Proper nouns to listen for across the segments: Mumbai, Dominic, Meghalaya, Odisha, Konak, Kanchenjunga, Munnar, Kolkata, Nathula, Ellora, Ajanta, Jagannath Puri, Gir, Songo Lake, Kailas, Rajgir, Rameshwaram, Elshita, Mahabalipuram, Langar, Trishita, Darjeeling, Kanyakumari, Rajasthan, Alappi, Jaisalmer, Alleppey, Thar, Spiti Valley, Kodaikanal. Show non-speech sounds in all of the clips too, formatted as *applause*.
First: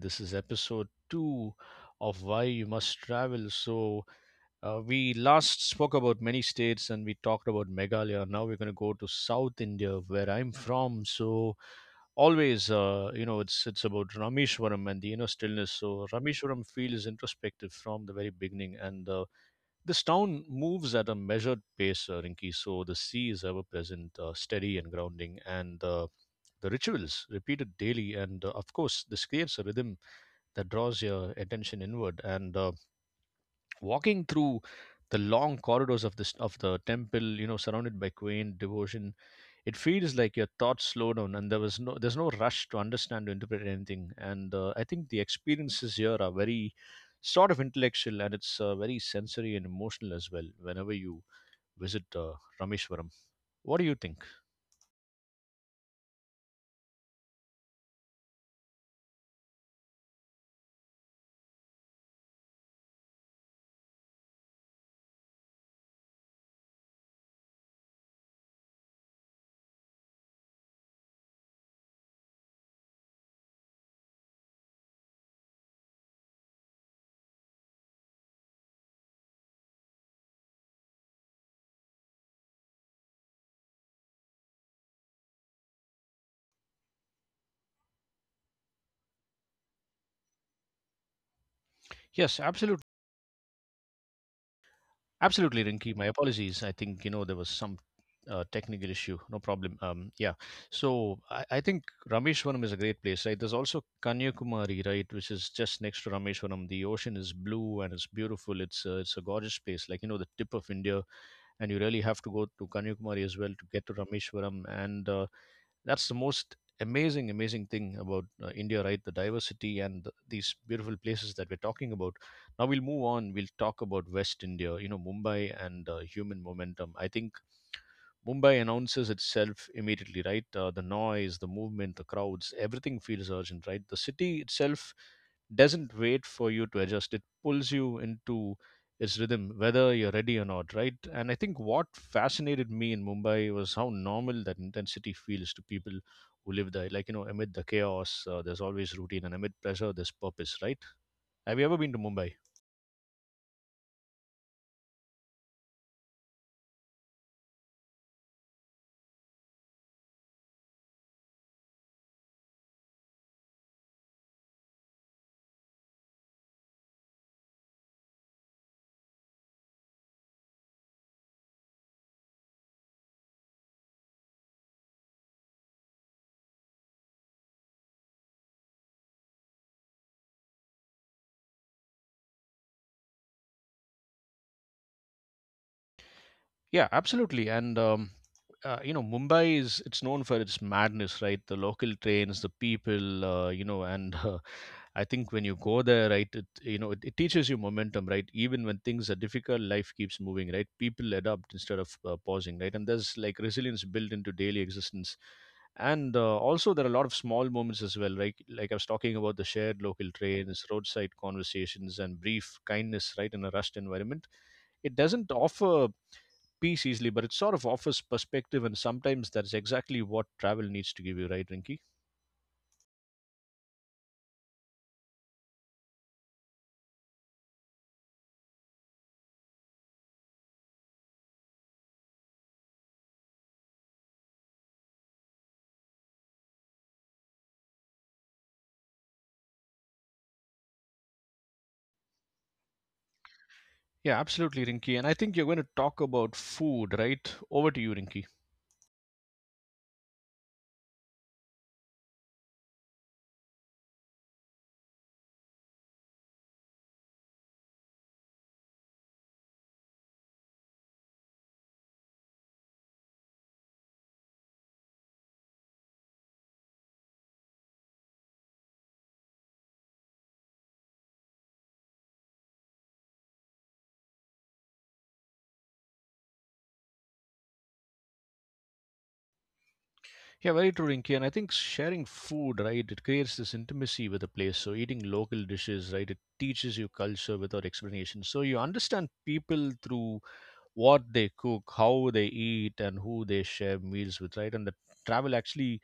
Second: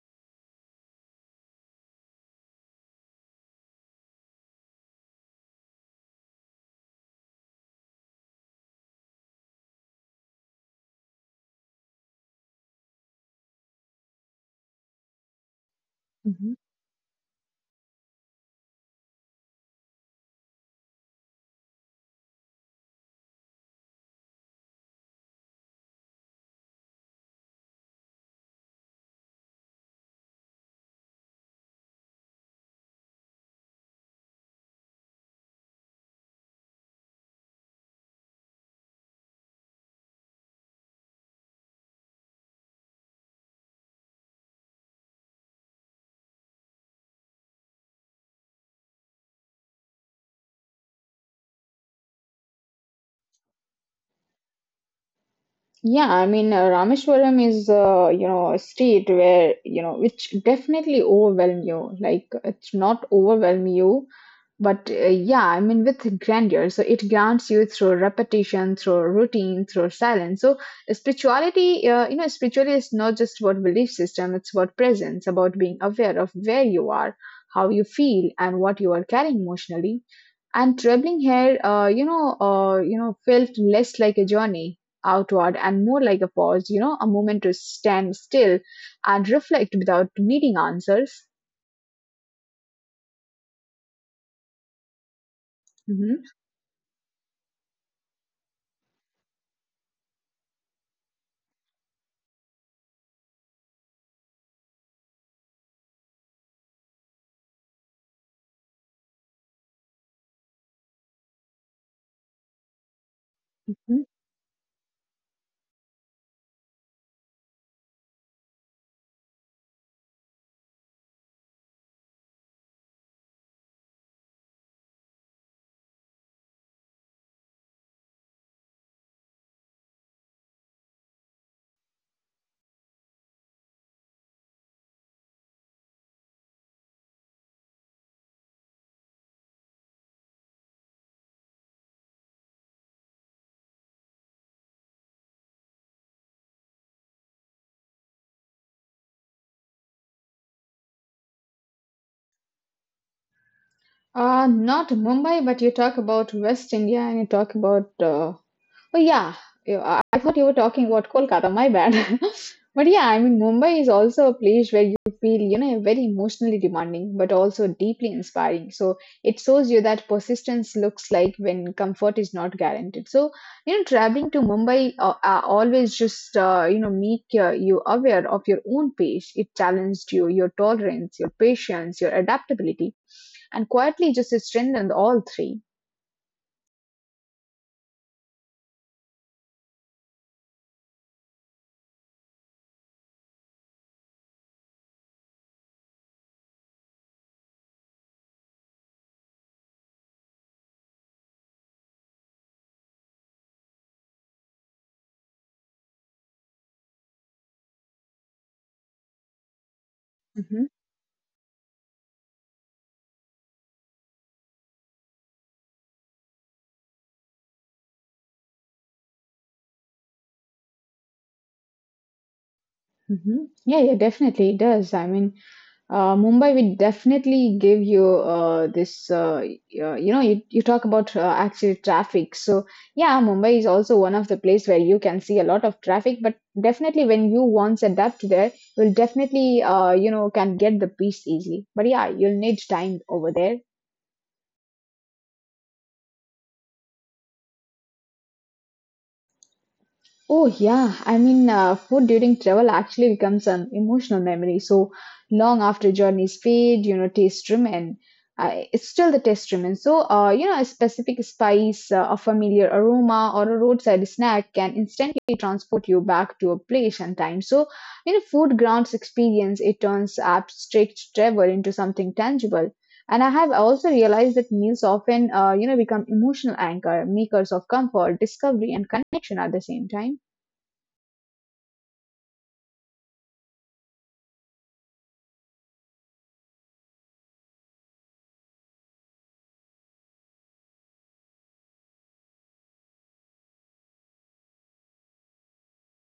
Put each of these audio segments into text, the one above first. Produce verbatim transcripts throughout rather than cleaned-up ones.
this is episode two of Why You Must Travel. So, uh, we last spoke about many states and we talked about Meghalaya. Now we're going to go to South India, where I'm from. So, always, uh, you know, it's it's about Rameshwaram and the inner stillness. So, Mhm. Rameshwaram feels introspective from the very beginning, and uh, this town moves at a measured pace, uh, Rinki, so the sea is ever present, uh, steady and grounding, and uh, the rituals repeated daily. And uh, Of course, this creates a rhythm that draws your attention inward. And uh, Walking through the long corridors of this of the temple, you know, surrounded by quaint devotion, it feels like your thoughts slow down, and there was no there's no rush to understand or interpret anything. And uh, I think the experiences here are very sort of intellectual and it's uh, very sensory and emotional as well whenever you visit uh, Rameshwaram. What do you think? Yeah, I mean, uh, Rameshwaram is, uh, you know, a state where, you know, which definitely overwhelm you. Like, it's not overwhelm you, but uh, yeah, I mean, with grandeur. So it grants you through repetition, through routine, through silence. So spirituality, uh, you know, spirituality is not just about belief system, it's about presence, about being aware of where you are, how you feel, and what you are carrying emotionally. And traveling here, uh, you know, uh, you know, felt less like a journey outward and more like a pause, you know, a moment to stand still and reflect without needing answers. Yes, absolutely. Absolutely, Rinki. My Mhm. apologies. I think, you know, there was some uh, technical issue. No problem. Um, yeah. So I, I think Rameshwaram is a great place, right? There's also Kanyakumari, right, which is just next to Rameshwaram. The ocean is blue and it's beautiful. It's uh, it's a gorgeous place, like you know, the tip of India. And you really have to go to Kanyakumari as well to get to Rameshwaram. And uh, That's the most amazing amazing thing about uh, India, right? The diversity and th- these beautiful places that we're talking about. Now we'll move on. We'll talk about West India, you know, Mumbai, and uh, human momentum. I think Mumbai announces itself immediately, right? Uh, the noise, the movement, the crowds, everything feels urgent, right? The city itself doesn't wait for you to adjust. It pulls you into its rhythm whether you're ready or not, right? And I think what fascinated me in Mumbai was how normal that intensity feels to people who live there. Like, you know, amid the chaos, uh, there's always routine, and amid pressure there's purpose, right? Have you ever been to Mumbai? Uh, not Mumbai, but you talk about West India and you talk about uh, Oh yeah, you- I I thought you were talking about Kolkata. My bad. *laughs* But yeah, I mean, Mumbai is also a place where you feel, you know, very emotionally demanding, but also deeply inspiring. So it shows you that persistence looks like when comfort is not guaranteed. So, you know, traveling to Mumbai uh, uh, always just, uh, you know, make uh, you aware of your own pace. It challenged you, your tolerance, your patience, your adaptability, and quietly just strengthened all three. Yeah, absolutely. And um, uh, You know, mumbai is it's known for its madness, right? The local trains, the people, uh, you know, and *laughs* uh, I think when you go there, right, it, you know, it, it teaches you momentum, right? Even when things are difficult, life keeps moving, right? People adapt instead of uh, pausing, right? And there's like resilience built into daily existence. And uh, Also, there are a lot of small moments as well, right? Like, I was talking about the shared local Hmm. trains, roadside conversations, and brief kindness, right, in a rushed environment. It doesn't offer peace easily, but it sort of offers perspective, and sometimes that's exactly what travel needs to give you, right, Rinky? Hmm. Yeah, yeah, definitely it does. I mean, Uh, Mumbai will definitely give you uh, this. Uh, y- uh, you know, you, you talk about uh, actual traffic. So yeah, Mumbai is also one of the place where you can see a lot of traffic. But definitely, when you once adapt there, you'll definitely uh, you know can get the peace easily. But yeah, you'll need time over there. Yeah, absolutely, Rinky. And I think you're going to talk about food, right? Over to you, Rinky. Oh, yeah. I mean, uh, food during travel actually becomes an emotional memory. So long after journeys fade, you know, taste remain. Uh, it's still the taste remains. So, uh, you know, a specific spice, uh, a familiar aroma, or a roadside snack can instantly transport you back to a place and time. So, you know, food grounds experience. It turns abstract travel into something tangible. And I have also realized that meals often, uh, you know, become emotional anchor, makers of comfort, discovery, and connection at the same time. Yeah, very true, Rinky. And I think sharing food, right, it creates this intimacy with a place. So eating local dishes, right, it teaches you culture without explanation. So you understand people through what they cook, how they eat, and who they share meals with, right? And the travel actually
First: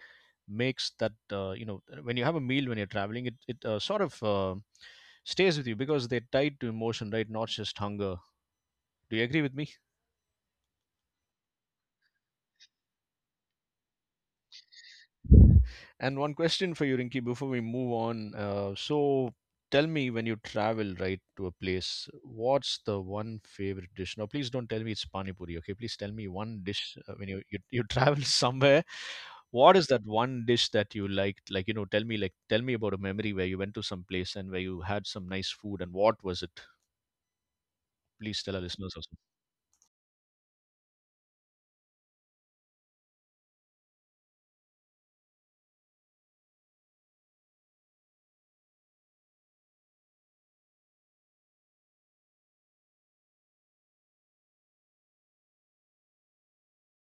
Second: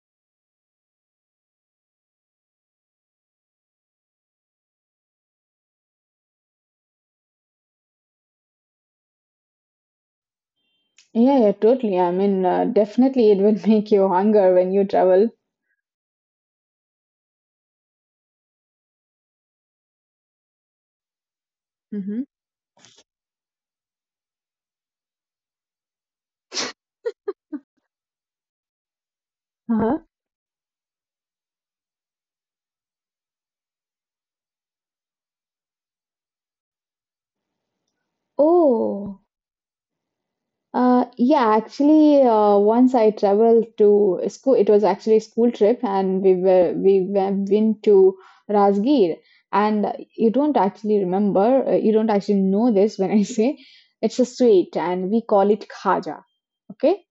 makes that, uh, you know, when you have a meal when you're traveling, it, it uh, sort of uh, stays with you because they're tied to emotion, right? Not just hunger. Do you agree with me? Yeah, yeah, totally. I mean, uh, definitely it will *laughs* make you hunger when you travel. *laughs* And one question for you, Rinki, before we move on. Uh, so tell me, when you travel, right, to a place, Hmm. what's the one favorite dish? Now, please don't tell me it's pani puri, okay? Please tell me one dish uh, when you, you you travel *laughs* somewhere. What is that Uh-huh. one dish that you liked? Like, you know, tell me, like, tell me about a memory where you went to some place and where you had some nice food, and what was it? Please tell our listeners also. Oh, uh, yeah, actually, uh, once I traveled to a school, it was actually a school trip, and we were we went been to Rajgir, and you don't actually remember, uh, you don't actually know this when I *laughs* say it's a sweet, and we call it khaja. Okay,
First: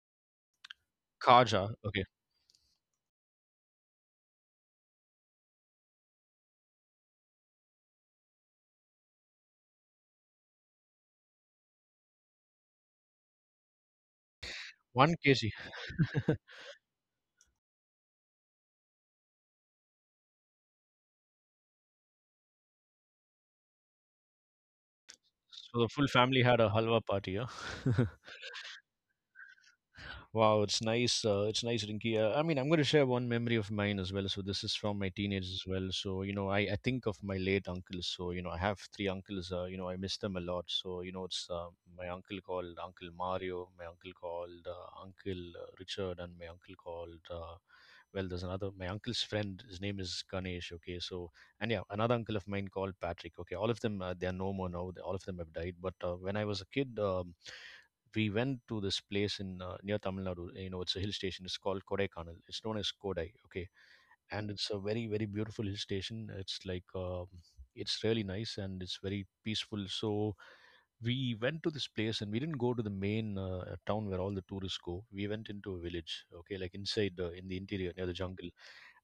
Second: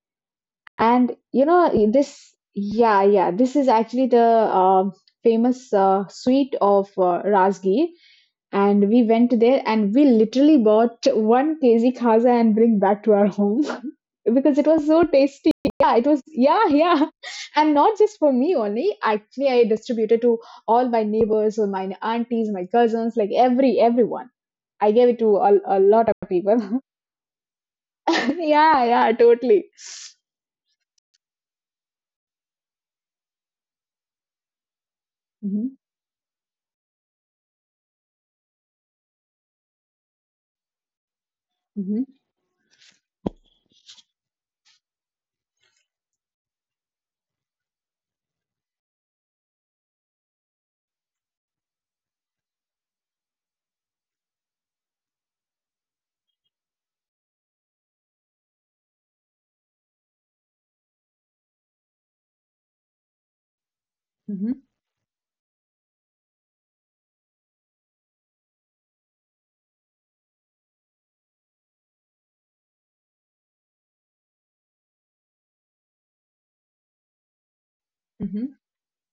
and you Kaja, know okay. this, yeah, yeah. This is actually the uh, famous uh, sweet of uh, Razgi, and we went there and we literally bought one kg khaza and bring back to our home *laughs* because it was so One kg. tasty. Yeah, it was. Yeah, yeah. *laughs* And not just for me only. Actually, I distributed to all my neighbors or my aunties, my cousins, like every everyone. I gave it to a, So the a full lot of family had people. a *laughs* halwa party, yeah? *laughs* Yeah, yeah, totally. Wow, it's nice. Uh, it's nice, Rinky. Uh, I mean, I'm going to share one memory of mine as well. So this is from my teenage as Mhm, well. So you know, I, I think of my late uncles. So you know, I have three uncles. Uh, you know, I miss them a lot. So you know, it's uh, mhm. my uncle called Uncle Mario, my uncle called uh, Uncle uh, Richard, and my uncle called. Uh, well, there's another my uncle's friend. His name is Ganesh. Okay, so, and yeah, another uncle of mine called Patrick. Okay, all of them uh, they are no more now. They, all of them have died. But uh, when I was a kid. Um, we went to this place in uh, near Tamil Nadu. You know, it's a hill station. It's called Kodaikanal. It's known as Kodai. Okay, and Mhm, it's a very very beautiful hill station. It's like um, it's really nice and it's very peaceful. So we went to this place and we didn't go to the main uh, town where all the tourists go. We went into a village, okay, like inside the in the interior near the mhm, jungle.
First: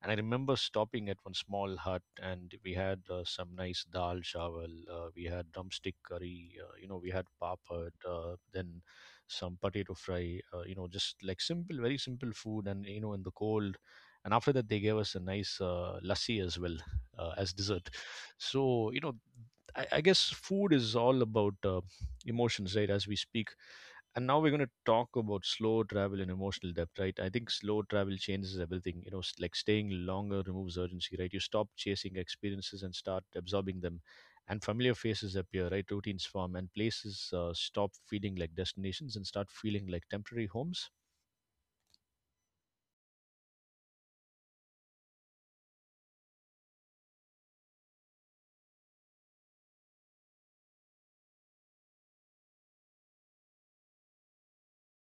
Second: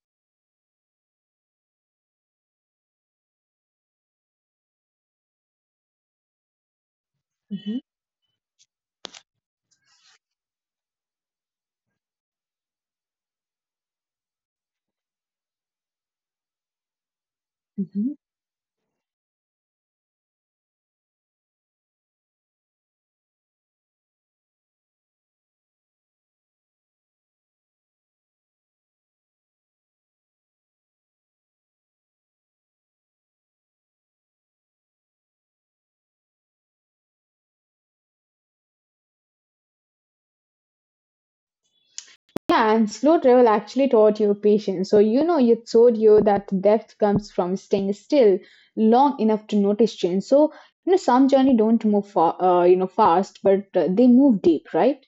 And I remember stopping at one small hut, and we had uh, some nice dal chawal, uh, we had drumstick curry, uh, you know, we had mhm, papad, uh, then some potato fry, uh, you know, just like simple, very simple food, and you know, in the cold. And after that they gave us a nice uh, lassi as well, uh, as dessert. mhm. So you know, I, I guess food is all about uh, emotions, right, as we speak. And now we're going to talk about slow travel and emotional depth, right? I think slow travel changes everything, you know. S- like, staying longer removes urgency, right? You stop chasing experiences and start absorbing them, and familiar faces appear, right? Routines form and places uh, stop feeling like destinations and start feeling like temporary homes. Yeah, and slow travel actually taught you patience. So, you know, it showed you that depth comes from staying still long enough to notice change. So, you know, some journey don't move, fa- uh, you know, fast, but uh, they move deep, right?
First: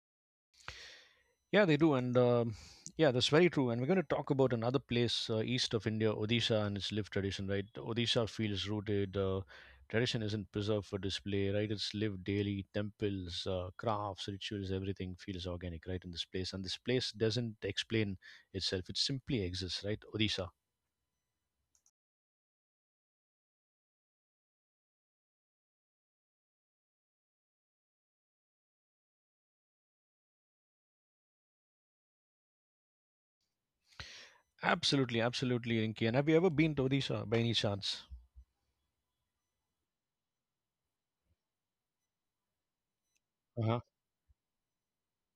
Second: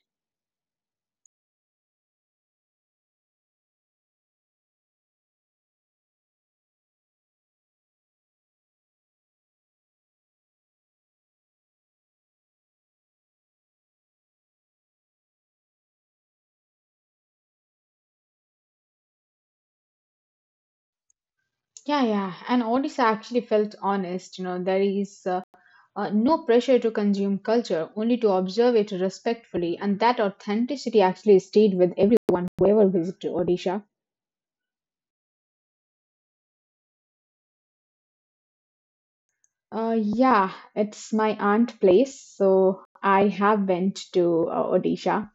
Yeah, they do, and um yeah, that's very true. And we're going to talk about another place, uh, east of India, Odisha, and its lived tradition. Right, Odisha feels rooted. Uh, tradition isn't preserved for display. Right, it's lived daily. Temples, uh, crafts, rituals, everything feels organic, right, in this place. And this place doesn't explain itself. It simply exists. Right, Odisha. Yeah, yeah. And Odyssey actually felt honest. You know, there is uh, Uh, no pressure to consume culture, only to observe it respectfully, and that authenticity actually stayed with everyone who ever visited Odisha. Absolutely, absolutely, Rinki. And have you ever been to Odisha by any chance? Uh, yeah, it's my aunt place, so I Uh have huh. went to uh, Odisha,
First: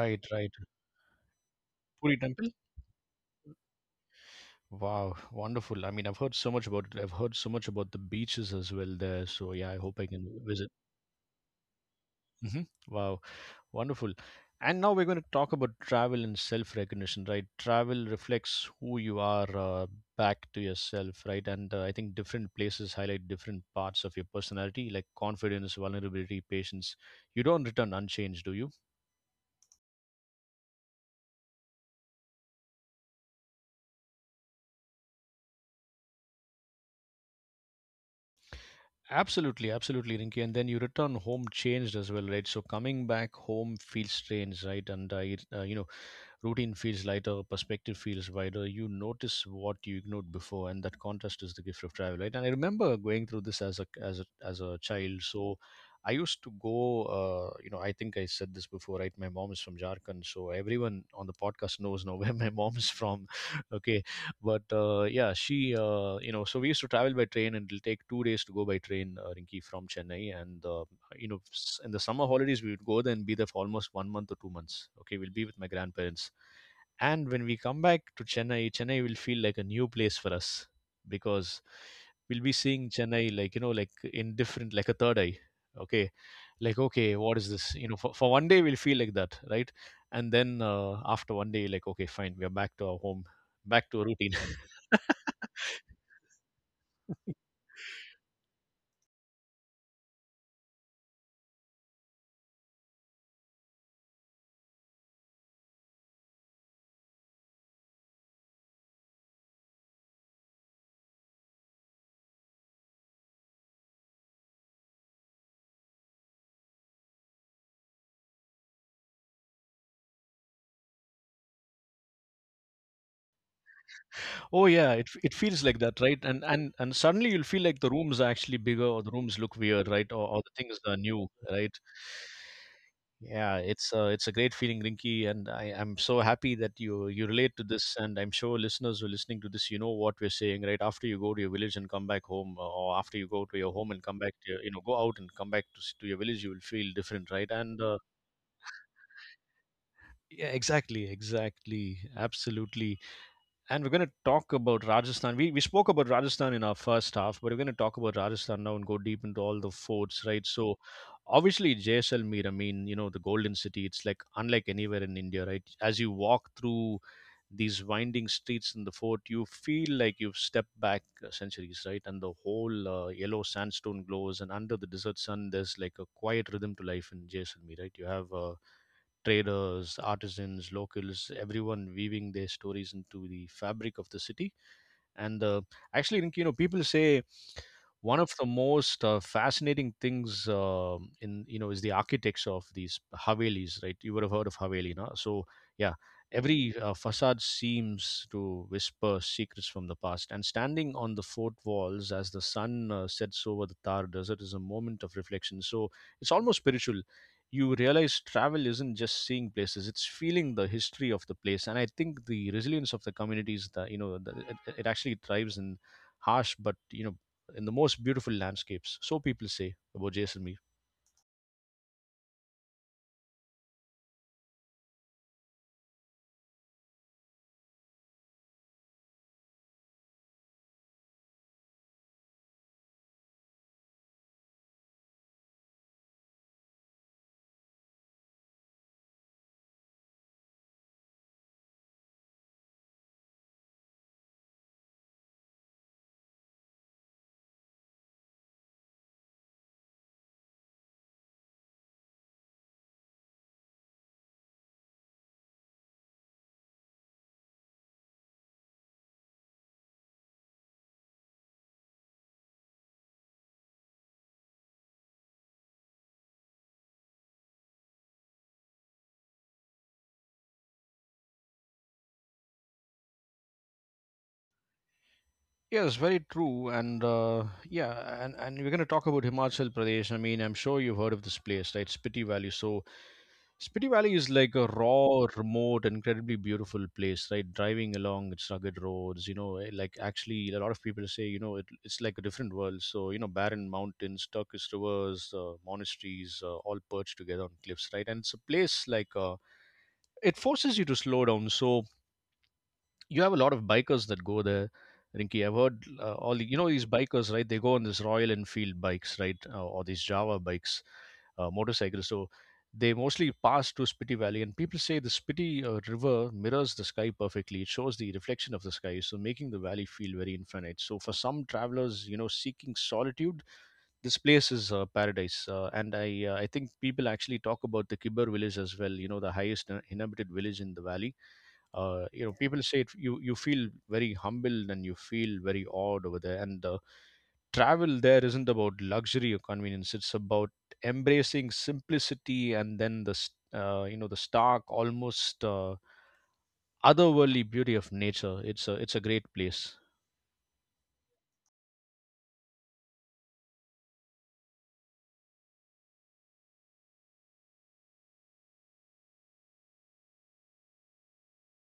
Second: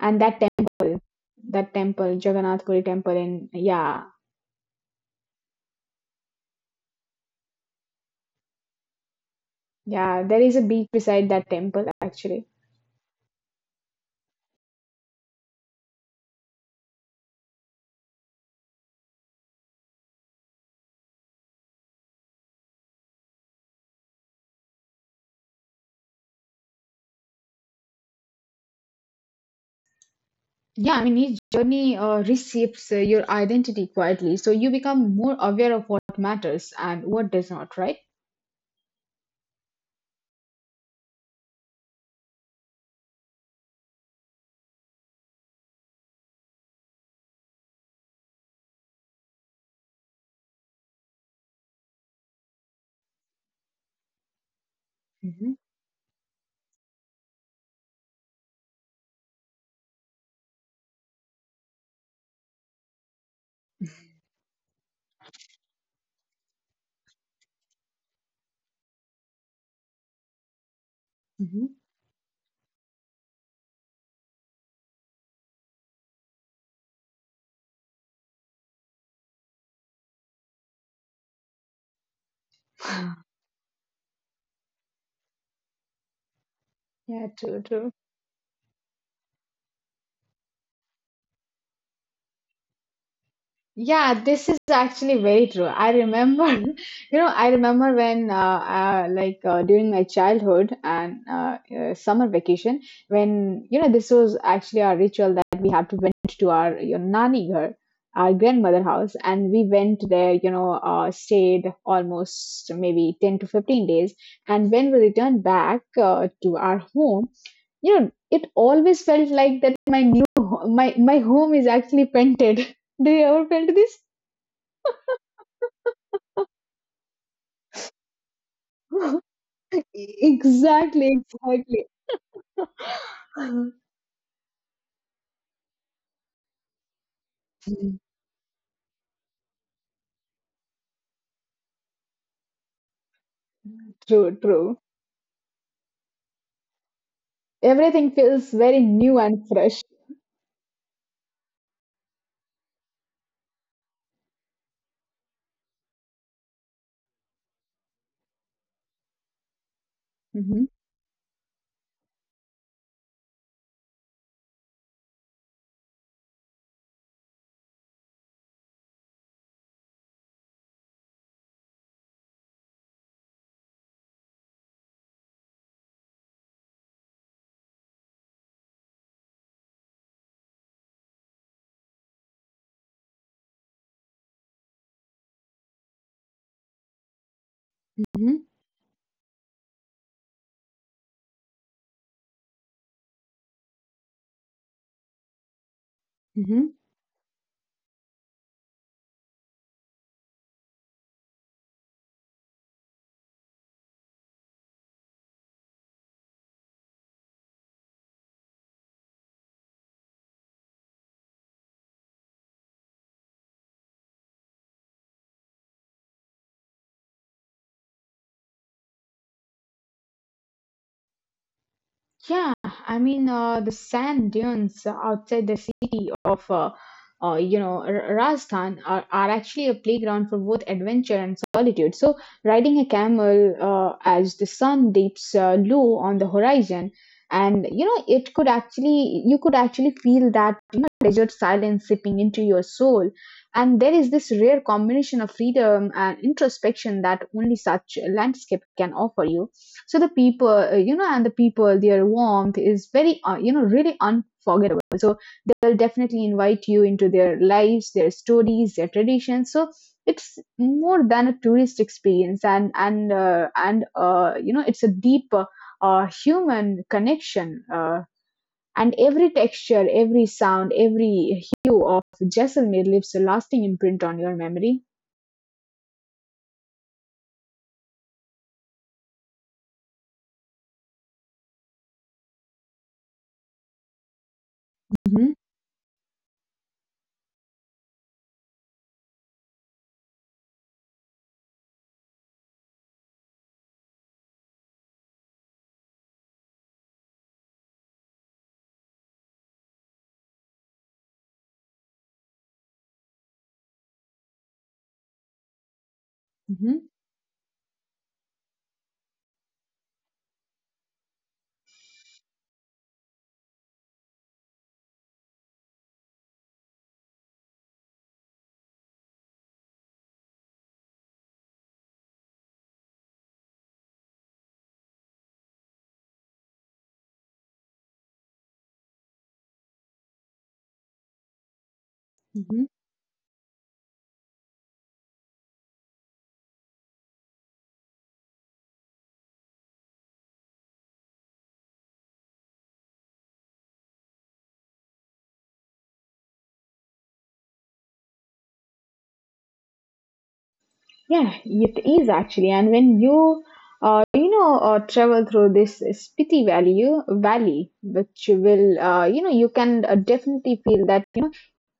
and that right. temple, that temple, Puri temple. Jagannath Puri temple, in yeah, Wow, wonderful. I mean, I've heard so much about it. I've heard so much about the beaches as well there. So, yeah, I hope I yeah, can there is a visit. beach beside that temple actually. Hmm. Wow, wonderful. And now we're going to talk about travel and self-recognition, right? Travel reflects who you are uh, back to yourself, right? And uh, I think different places highlight different parts of your personality, like confidence, vulnerability, patience. You don't return unchanged, do you? Yeah, I mean each journey uh, reshapes uh, your identity quietly, so you become more aware of what matters and what does not, right? Absolutely, absolutely, Rinki. And then you return home changed as well, right? So coming back home feels strange, right? And I, uh, you know, routine feels lighter, perspective feels wider. You notice what you ignored before, and that contrast is the gift of travel, right? And I remember going through this as a as a as a child. Hmm. So I used to go. Uh, you know, I think I said this before, right? My mom is from Jharkhand, so everyone on the podcast knows now *laughs* where my mom is from. *laughs* Okay, but uh, yeah, she. Uh, you know, so we used to travel by train, and it'll take two days to go by train, uh, Rinki, from Chennai, and uh, you know, Hmm. s- in the summer holidays we would go there and be there for almost one month or two months, okay, we'll be with my grandparents. And when we come back to Chennai, Chennai will feel like a new place for us, because we'll be seeing Chennai *laughs* like, you know, like in different, like a third eye. Okay, like, okay, Yeah, what is true, this, you true. know? For, for one day we'll feel like that, right? And then uh, after one day, like, okay, fine, we are back to our home, back to Yeah, routine. this is actually very true. I remember, *laughs* you know, *laughs* I remember when, uh, uh, like, uh, during my childhood and uh, uh, summer vacation, when, you know, this was actually our ritual that we had to went to our your nani ghar, our grandmother house, and we went there, you know, uh, stayed almost maybe ten to fifteen days. And when we returned back uh, to our home, you know, it always felt like that my new, ho- my, my home is actually painted. Do you ever felt this? Oh yeah, it f- it feels like that, right? And and and suddenly you'll feel like the rooms are actually bigger, or the *laughs* rooms look weird, right? Or, or the things are exactly, new, right? exactly. Yeah, it's a, it's a great feeling, Rinky, and I, I'm so happy that you you relate to this, and I'm sure listeners who are listening to this, you know what we're saying, right? After you go to your village and come back home, uh, or after you go to your home and come True, back to your, true. you know, go out and come back to s- to your village, you will feel different, right? And uh, Everything feels very new and fresh. yeah, exactly, exactly, absolutely. And we're going to talk about Rajasthan. We, we spoke about Rajasthan in our first half, but we're going to talk about Rajasthan now and go deep into all the forts, right? Mhm, So, obviously, Jaisalmer, I mean, you know, the Golden City, it's like unlike anywhere in India, right? As you walk through these winding streets in the fort, you feel like you've stepped back uh, centuries, right? And the whole uh, yellow sandstone glows, and under the desert sun, there's like a quiet rhythm to life in Jaisalmer, right? You have uh, traders, artisans, locals, everyone weaving their stories into the fabric of the city. And uh, actually, I think, you know, people say one mhm, of the most uh, fascinating things um in you know is the architecture of these havelis, right? You would have heard of haveli, no? So yeah, mhm. every uh, facade seems to whisper secrets from the past. And standing on the fort walls as the sun uh, sets over the Thar desert is a moment of reflection. So it's almost spiritual. You realize travel isn't just seeing places, it's feeling the history of the place. And I think the resilience of the communities that, you know the, it, it actually thrives in harsh but you know in the most beautiful landscapes. So people say about Jaisalmer. Yeah, I mean uh, the sand dunes outside the city of uh, uh, you know R- Rajasthan are, are actually a playground for both adventure and solitude. So riding a camel uh, as the sun dips uh, low on the horizon, and you know it could actually you could actually feel that you know, desert silence seeping into your soul, and there is this rare combination of freedom and introspection that only such a landscape can offer you. So the people, uh, you know, and the people, their warmth is very, uh, you know, really unforgettable. So they'll definitely invite you into their lives, their stories, their traditions. So it's more than a tourist experience, and and uh, and uh, you know, it's a deeper uh, human connection. Uh, and every texture, every sound, every hue of Jaisalmer leaves a lasting imprint on your memory. Yes, very true, and uh, yeah, and, and we're going to talk about Himachal Pradesh. I mean, I'm sure you've heard of this place, right? Spiti Valley. So, Spiti Valley is like a raw, Mm-hmm. remote, incredibly beautiful place, right? Driving along its rugged roads, you know, eh, like actually, a lot of people say, you know, it, it's like a different world. So, you know, barren mountains, turquoise rivers, uh, monasteries, uh, all perched together on cliffs, right? And it's a place like uh, it forces you to slow down. So, you have a lot of bikers that go there. Rinky, I've heard uh, all the, you know Mm-hmm. these bikers, right? They go on this Royal Enfield bikes, right, uh, or these Java bikes, uh, motorcycles. So they mostly pass through Spiti Valley, and people say the Spiti uh, River mirrors the sky perfectly. It shows the reflection of the sky, so making the valley feel very infinite. So for some travelers, you know, seeking solitude, this place is uh, paradise. Uh, and I, uh, I think people actually talk about the Kibber village as well. You know, the highest uh, inhabited village in the valley. uh, you know Mm-hmm. people say it. You you feel very humbled, and you feel very awed over there. And the travel there isn't about luxury or convenience, it's about embracing simplicity, and then the s- uh, you know the stark, almost uh, otherworldly beauty of nature. It's a it's a great place. Yeah, it is actually. And when you uh, you know, uh, travel through this Spiti Valley, valley, which will, uh, you know, you can uh, definitely feel that, you know,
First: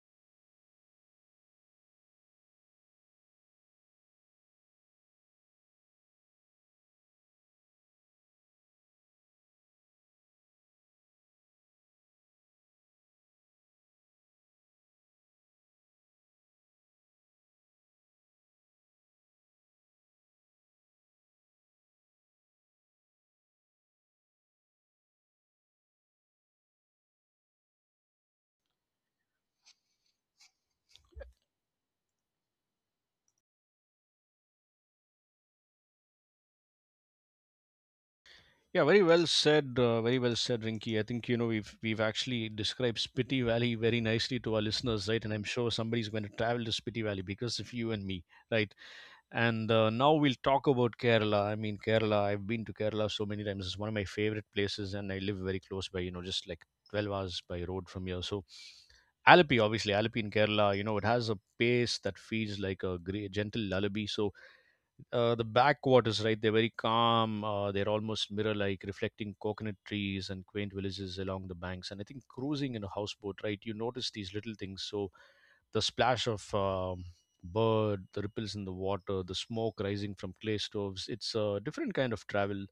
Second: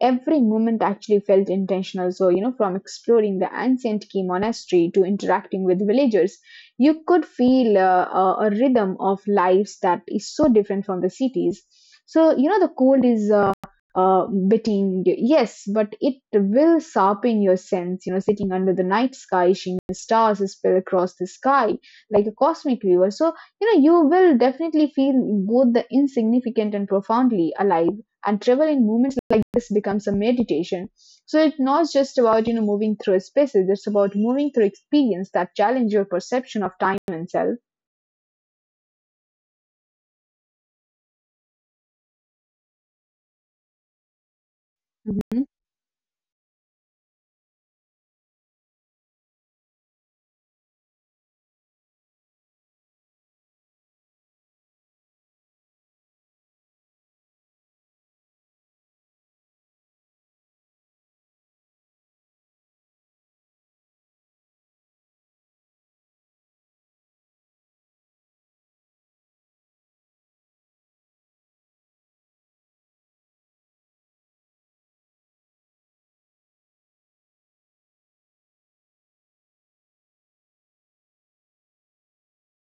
every moment actually felt intentional. So, you know, from exploring the ancient key monastery to interacting with villagers, you could feel uh, a, a rhythm of lives that is so different from the cities. So, you know, the cold is uh, uh, biting, yes, but it will sharpen your sense. You know, sitting under the night sky, seeing the stars spill across the sky like a cosmic river. So, you know, you will definitely feel both the insignificant and profoundly alive. And travel in moments like this becomes a meditation. So it's not just about, you know, moving through spaces, it's about moving through experience that challenge your perception of time and self. Yeah, very well said, uh, very well said, Rinky. I think you know we've we've actually described Spiti Valley very nicely to our listeners, right? And I'm Hmm. sure somebody's going to travel to Spiti Valley because of you and me, right? And uh, now we'll talk about Kerala. I mean, Kerala, I've been to Kerala so many times. It's one of my favorite places, and I live very close by, you know, just like twelve hours by road from here. So, Alappi, obviously, Alappi in Kerala, you know, it has a pace that feels like a great, gentle lullaby. So, uh, the backwaters, right? They're very calm. Uh, they're almost mirror-like, reflecting coconut trees and quaint villages along the banks. And I think cruising in a houseboat, right? You notice these little things. So the splash of um, bird, the ripples in the water, the smoke rising from clay stoves. It's a different kind of travel.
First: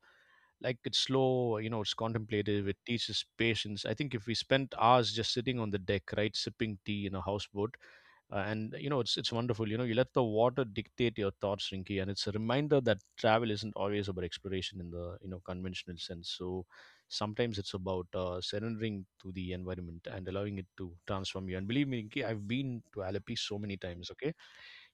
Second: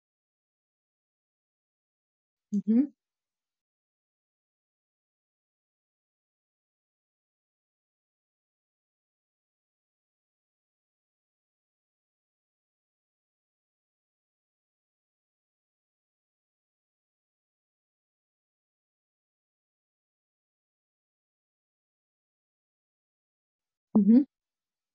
Like it's slow, you know, it's contemplative. It Hmm. teaches patience. I think if we spent hours just sitting on the deck, right, sipping tea in a houseboat, uh, and you know it's it's wonderful. You know you let the water dictate your thoughts, Rinky, and it's a reminder that travel isn't always about exploration in the you know conventional sense. So sometimes it's about uh, surrendering to the environment and allowing it to transform you. And believe me, Rinky, I've been to Alleppey so many times. Hmm. Okay,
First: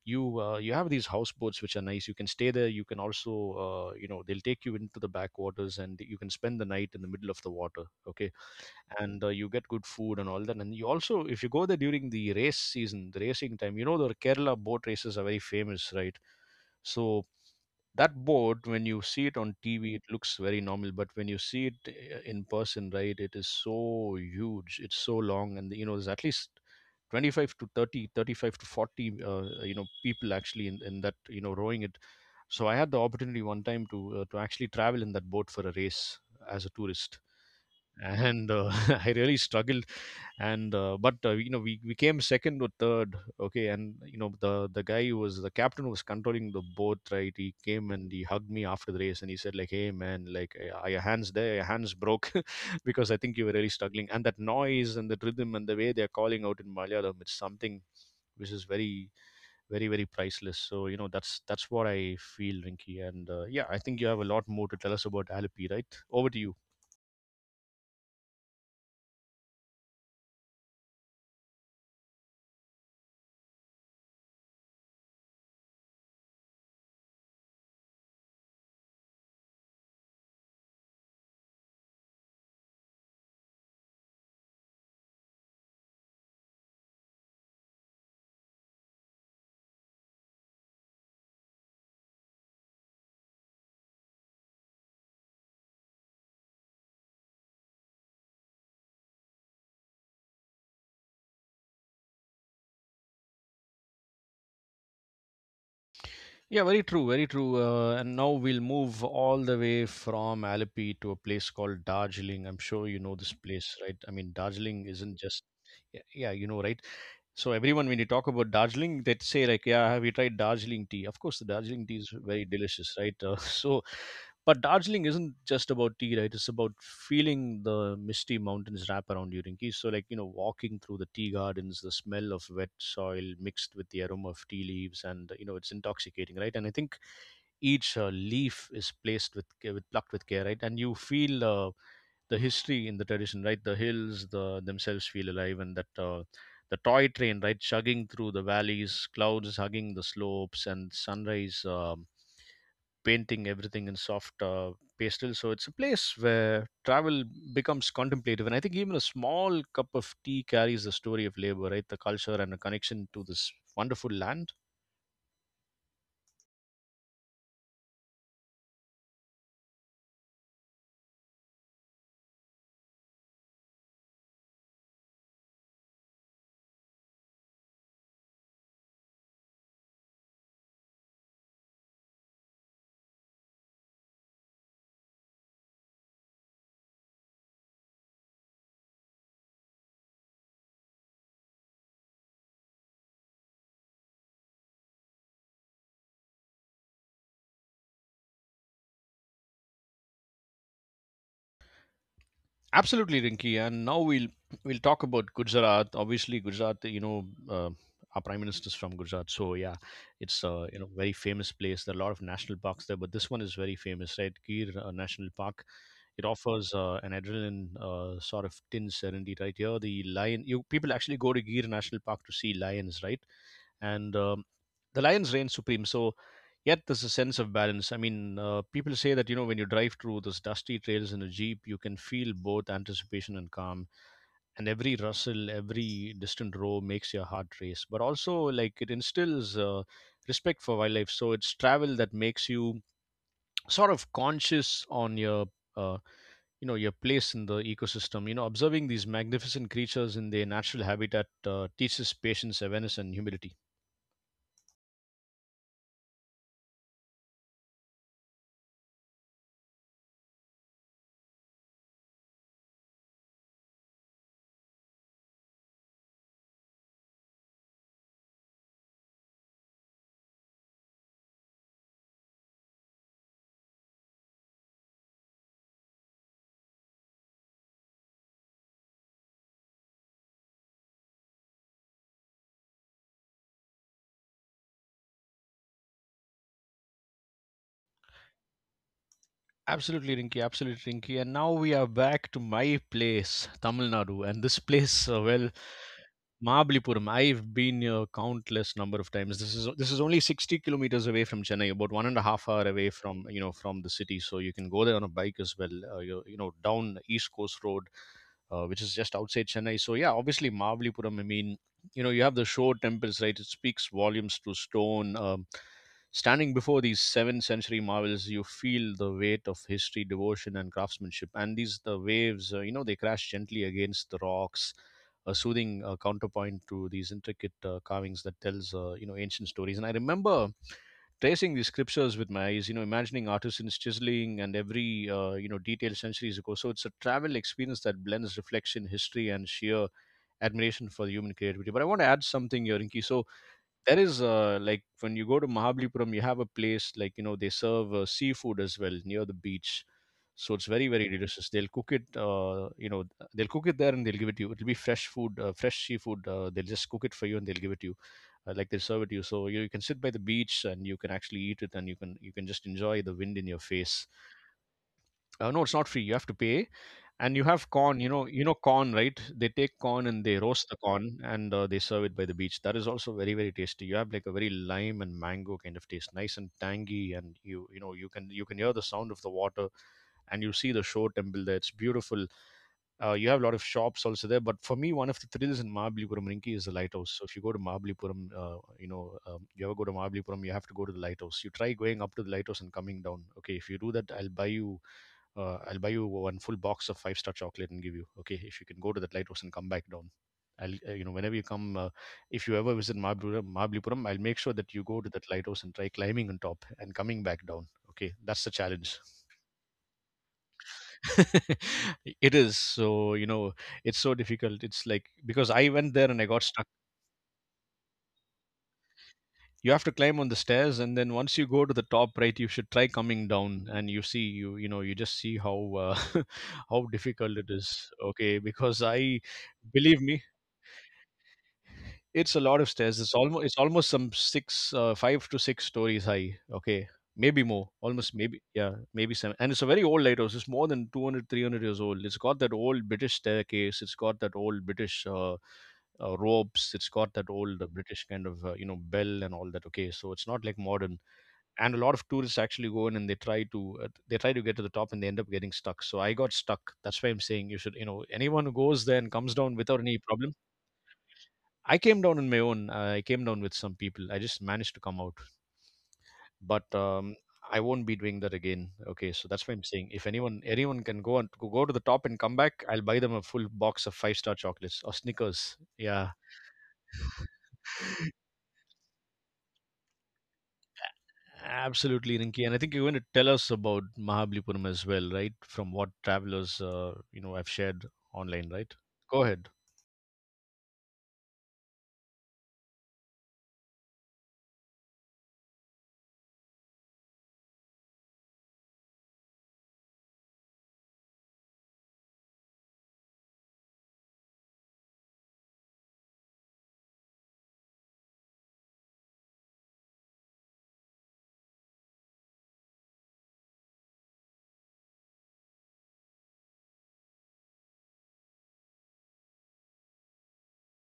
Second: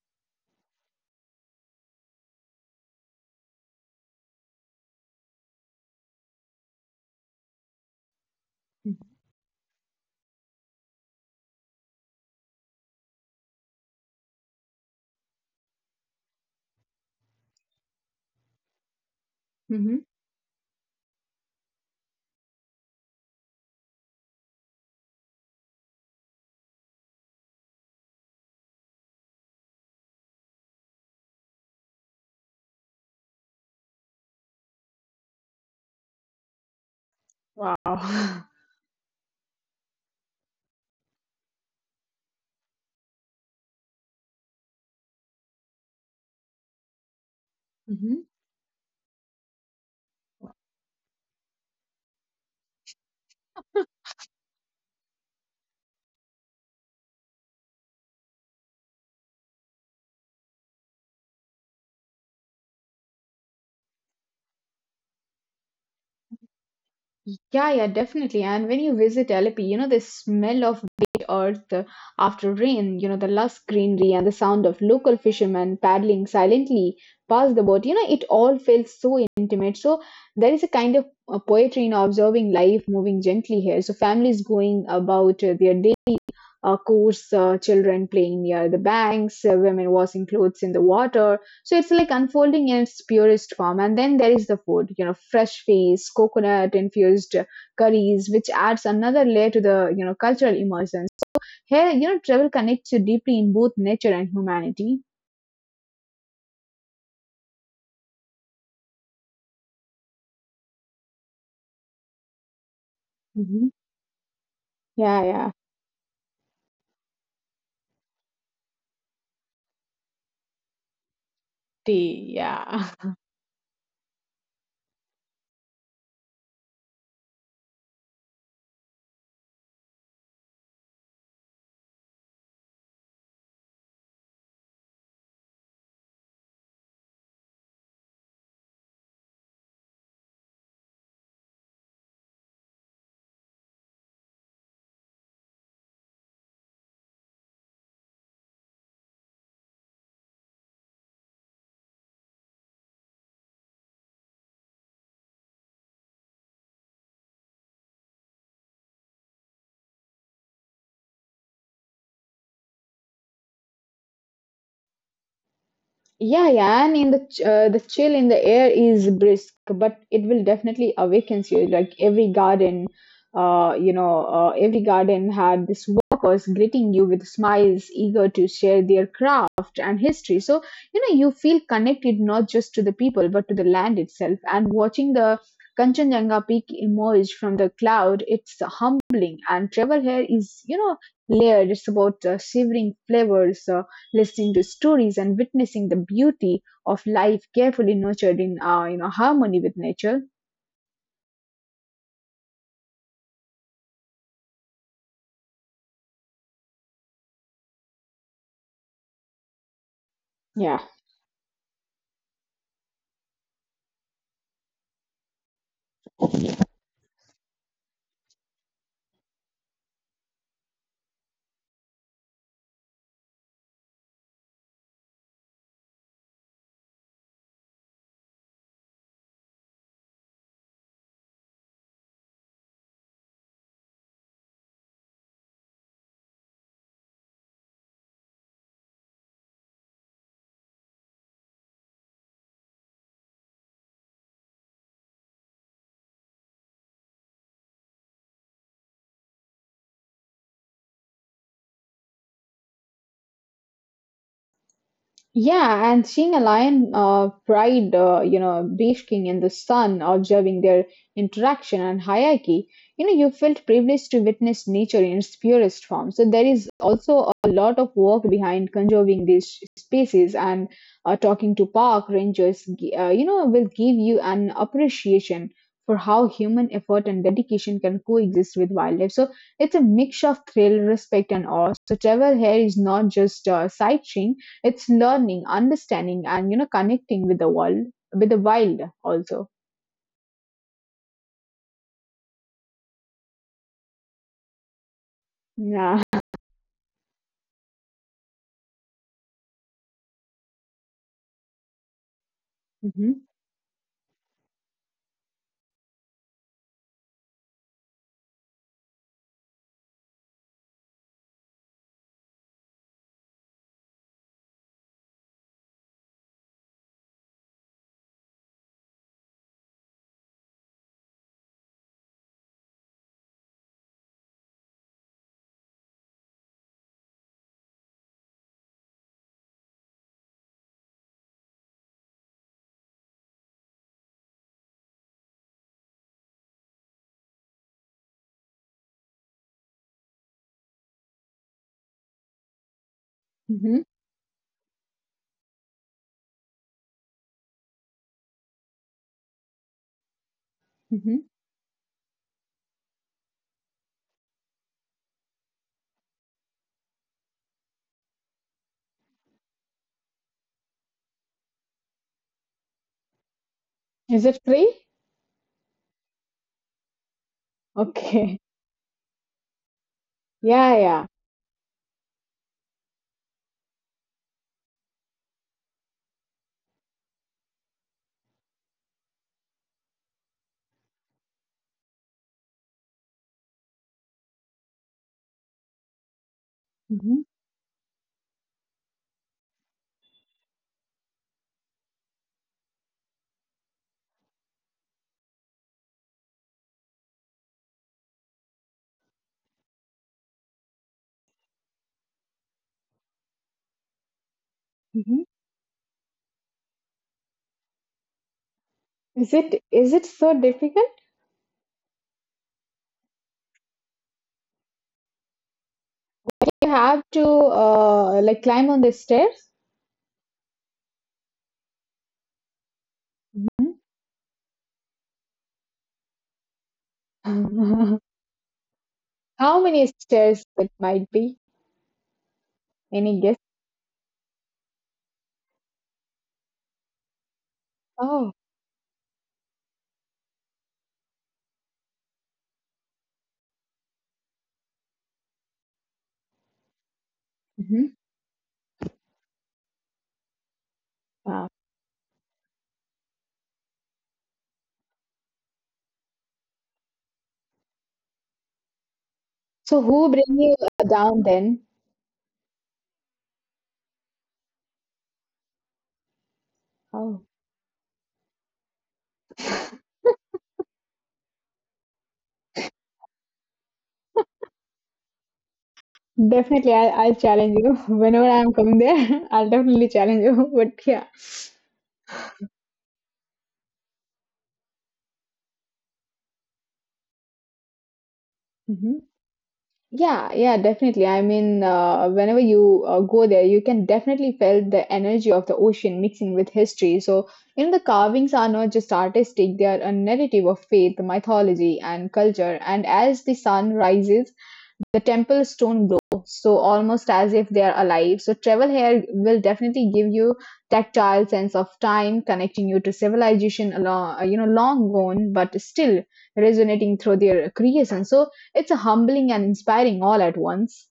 you uh, you have these houseboats which are nice. You can stay there, you can also, uh, you know they'll take you into the backwaters and you can spend the night in the middle of the water. Okay, and uh, you get good food and all that. And you also, if you go there during the race season, the racing time, you know the Kerala boat races are very famous, right? So that boat, when you see it on T V, Hmm. it looks very normal, but when you see it uh, in person, right, it is so huge, it's so long, and you know there's at least twenty-five to thirty, thirty-five to forty uh, you know people actually in, in that, you know rowing it. So I had the opportunity one time to uh, to actually travel in that boat for a race as a tourist. Wow. And uh, *laughs* I really struggled, and uh, but uh, you know we, we came second or third. Okay, and you know the the guy who was the captain, who was controlling the boat, right, he came and he *laughs* hugged me after the race, and he said like, "Hey man, like uh, are your hands there, your hands broke?" *laughs* Because I think you were really struggling. And that noise and the rhythm and the way they're calling out in Malayalam, it's something which is very, very, very priceless. So you know that's that's what I feel, Rinky. And uh, yeah, I think you have a lot more to tell us about Alipi, right? Over to you. Yeah, yeah, definitely. And when you visit Alleppey, you know, the smell of wet earth uh, after rain, you know, the lush greenery and the sound of local fishermen paddling silently past the boat, you know, it all feels so intimate. So there is a kind of uh, poetry in observing life moving gently here. So families going about uh, their day, uh, coarse, uh, children playing near the banks, uh, women washing clothes in the water. So it's like unfolding in its purest form. And then there is the food, you know, fresh fish, coconut infused curries, which adds another layer to the, you know, cultural immersion. Here, you know, travel connects you deeply in both nature and humanity. Yeah, very true, very true. Uh, and now we'll move all the way from Alippi to a place called Darjeeling. I'm sure you know this Hmm. place, right? I mean, Darjeeling isn't Yeah, just, yeah. yeah, yeah, you know, right? So everyone, when you talk about Darjeeling, they say like, "Yeah, have you tried Darjeeling tea?" Of course, the Darjeeling tea is Tea, very yeah. delicious, *laughs* right? Uh, *laughs* so, but Darjeeling isn't just about tea, right? It's about feeling the misty mountains wrap around you, Rinki. So, like you know, walking through the tea gardens, the smell of wet soil mixed with the aroma of tea leaves, and you know, it's intoxicating, right? And I think each uh, leaf is placed with ca- with plucked with care, right? And you feel uh, the history in the tradition, right? The hills the themselves feel alive, and that uh, the toy train, right, chugging through the valleys, clouds hugging the slopes, and sunrise um, painting everything in soft uh, pastel. So it's a place where travel becomes contemplative, and I think even a small cup of tea carries the story of labor, right? The culture and a connection to this wonderful land. Yeah, yeah, and in the ch- uh, the chill in the air is brisk, but it will definitely awakens you. Like every garden, uh, you know, uh, every garden had this workers greeting you with smiles, eager to share their craft and history. So you know, you feel connected not just to the people but to the land itself. And watching the Kanchenjunga peak emerge from the cloud, it's humbling. And travel here is, you know, layered. It's about uh, shivering flavors, uh, listening to stories and witnessing the beauty of life carefully nurtured in uh, you know harmony with nature. Absolutely, Rinky. And now we'll we'll talk about Gujarat. Obviously, Gujarat. You know, uh, our prime minister's from Gujarat, so yeah, it's a Yeah. you know very famous place. There are a lot of national parks there, but this one is very famous, right? Gir uh, National Park. It offers uh, an adrenaline uh, sort of tin serenity, right? Here, the lion. You people actually go to Gir National Park to see lions, right? and um, the lions reign supreme. So, yet there's a sense of balance. I mean, uh, people say that you know when you drive through those dusty trails in a jeep, you can feel both anticipation and calm, and every rustle, every distant roar makes your heart race. But also, like it instills uh, respect for wildlife. So it's travel that makes you sort of conscious on your uh, you know your place in the ecosystem. You know observing these magnificent creatures in their natural habitat uh, teaches patience, awareness, and humility. Yeah, and seeing a lion uh, pride, uh, you know, basking in the sun, observing their interaction and hierarchy, you know, you felt privileged to witness nature in its purest form. So there is also a lot of work behind conserving these species, and uh, talking to park rangers, gi- uh, you know, will give you an appreciation for how human effort and dedication can coexist with wildlife. So it's a mix of thrill, respect, and awe. So travel here is not just uh, sightseeing, it's learning, understanding, and you know, connecting with the world, with the wild also. Absolutely, Rinky. Absolutely, Rinky. And now we are back to my place, Tamil Nadu. And this place, uh, well, Yeah. Mahabalipuram. I've been here countless number of times. This is this is only sixty kilometers away from Chennai, about one and a half hour away Hmm. from you know from the city. So you can go there on a bike as well. Uh, you you know down East Coast Road, uh, which is just outside Chennai. So yeah, obviously Mavalipuram. I mean, you know, you have the shore temples, right? It speaks volumes to stone. Um, standing before these seventh century marvels, you feel the weight of history, devotion, and craftsmanship. And these the waves, uh, you know, they crash gently against the rocks. A soothing uh, counterpoint to these intricate uh, carvings that tells uh, you know ancient stories. And I remember tracing these scriptures with my eyes, you know, imagining artisans chiseling and every, uh, you know, detail centuries ago. So it's a travel experience that blends reflection, history, and sheer admiration for the human creativity. But I want to add something here, Rinki. So Hmm. there is uh, like when you go to Mahabalipuram, you have a place like you know they serve uh, seafood as well near the beach, so it's very very Hmm. delicious. They'll cook it, uh, you know, they'll cook it there and they'll give it to you. It'll be fresh food, uh, fresh seafood. Uh, they'll just cook it for you and they'll give it to you, uh, like they'll serve it to you. So you, you can sit by the beach and you can actually eat it and you can you can just enjoy the wind in your face. Is it free? Uh, no, it's not free. You have to pay, and you have corn. you know Okay. You know corn, right? They take corn and they Yeah, roast the yeah. corn, and uh, they serve it by the beach. That is also very very tasty. You have like a very lime and mango kind of taste, nice and tangy. And you you know, you can you can hear the sound of the water, and you see the shore temple there. It's beautiful. Uh, you have a lot of shops also there, but for me, one of the thrills in Mahabalipuram, Rinki, is the lighthouse. Hmm. So if you go to Mahabalipuram, uh, you know, um, you ever go to Mahabalipuram, you have to go to the lighthouse. You try going up to the lighthouse and coming down. Okay, if you do that, I'll buy you, uh, I'll buy you one full box of five star chocolate and give you. Okay, if you can go to that lighthouse and come back down. I'll, uh, you know, whenever you come, uh, if you ever visit Mahabalipuram, Mahabalipuram, I'll make sure that you go to Hmm. that lighthouse and try climbing on top and coming back down. Okay, that's the challenge. Is it is it so difficult? *laughs* it is so you know It's so difficult. It's like because I went there and I got You stuck. have to uh, like climb on the stairs. You have to climb on the stairs, and then once you go to the top, right, you should try coming Mhm. down, and you see you you know you just see how uh, *laughs* how difficult it is. Okay, because I, *laughs* How many believe me, stairs it might be? it's a lot of stairs. It's Any guess? almost it's almost some six, uh, five to six stories high. Okay, maybe more. Almost Oh. maybe, yeah, maybe seven. And it's a very old lighthouse. It's more than two hundred three hundred years old. It's got that old British staircase. It's got that old British, uh, uh, ropes. It's got that old uh, Hmm. British kind of uh, you know bell and all that. Okay, so it's not like modern. Wow. And a lot of tourists actually go in, and they try to uh, they try to get to the top, and they end up getting stuck. So I got stuck. That's why I'm saying, you should, you know, anyone who goes there and comes down So without any who bring problem. you down then? I came down on my own. I came down with some people. I just managed to come out, but Oh. um, I won't be doing that again. Okay, so that's why *laughs* I'm saying, if anyone anyone can go and go to the top and come back, I'll buy them a full box of five star chocolates or Snickers. Yeah, Definitely, I, I'll challenge you. *laughs* Whenever I'm coming there, *laughs* I'll definitely challenge you. *laughs* But yeah. absolutely, Rinki. And I think you're going to tell us about Mahabalipuram as well, right? From what travelers uh, you know have shared online, right? Hmm. Go ahead. Yeah, yeah, definitely. I mean, uh, whenever you uh, go there, you can definitely feel the energy of the ocean mixing with history. So, you know, the carvings are not just artistic, they are a narrative of faith, mythology, and culture. And as the sun rises, the temple stone glow, so almost as if they're alive. So travel here will definitely give you tactile sense of time, connecting you to civilization along, uh, you know, long gone, but still resonating through their creation. So it's a humbling and inspiring all at once.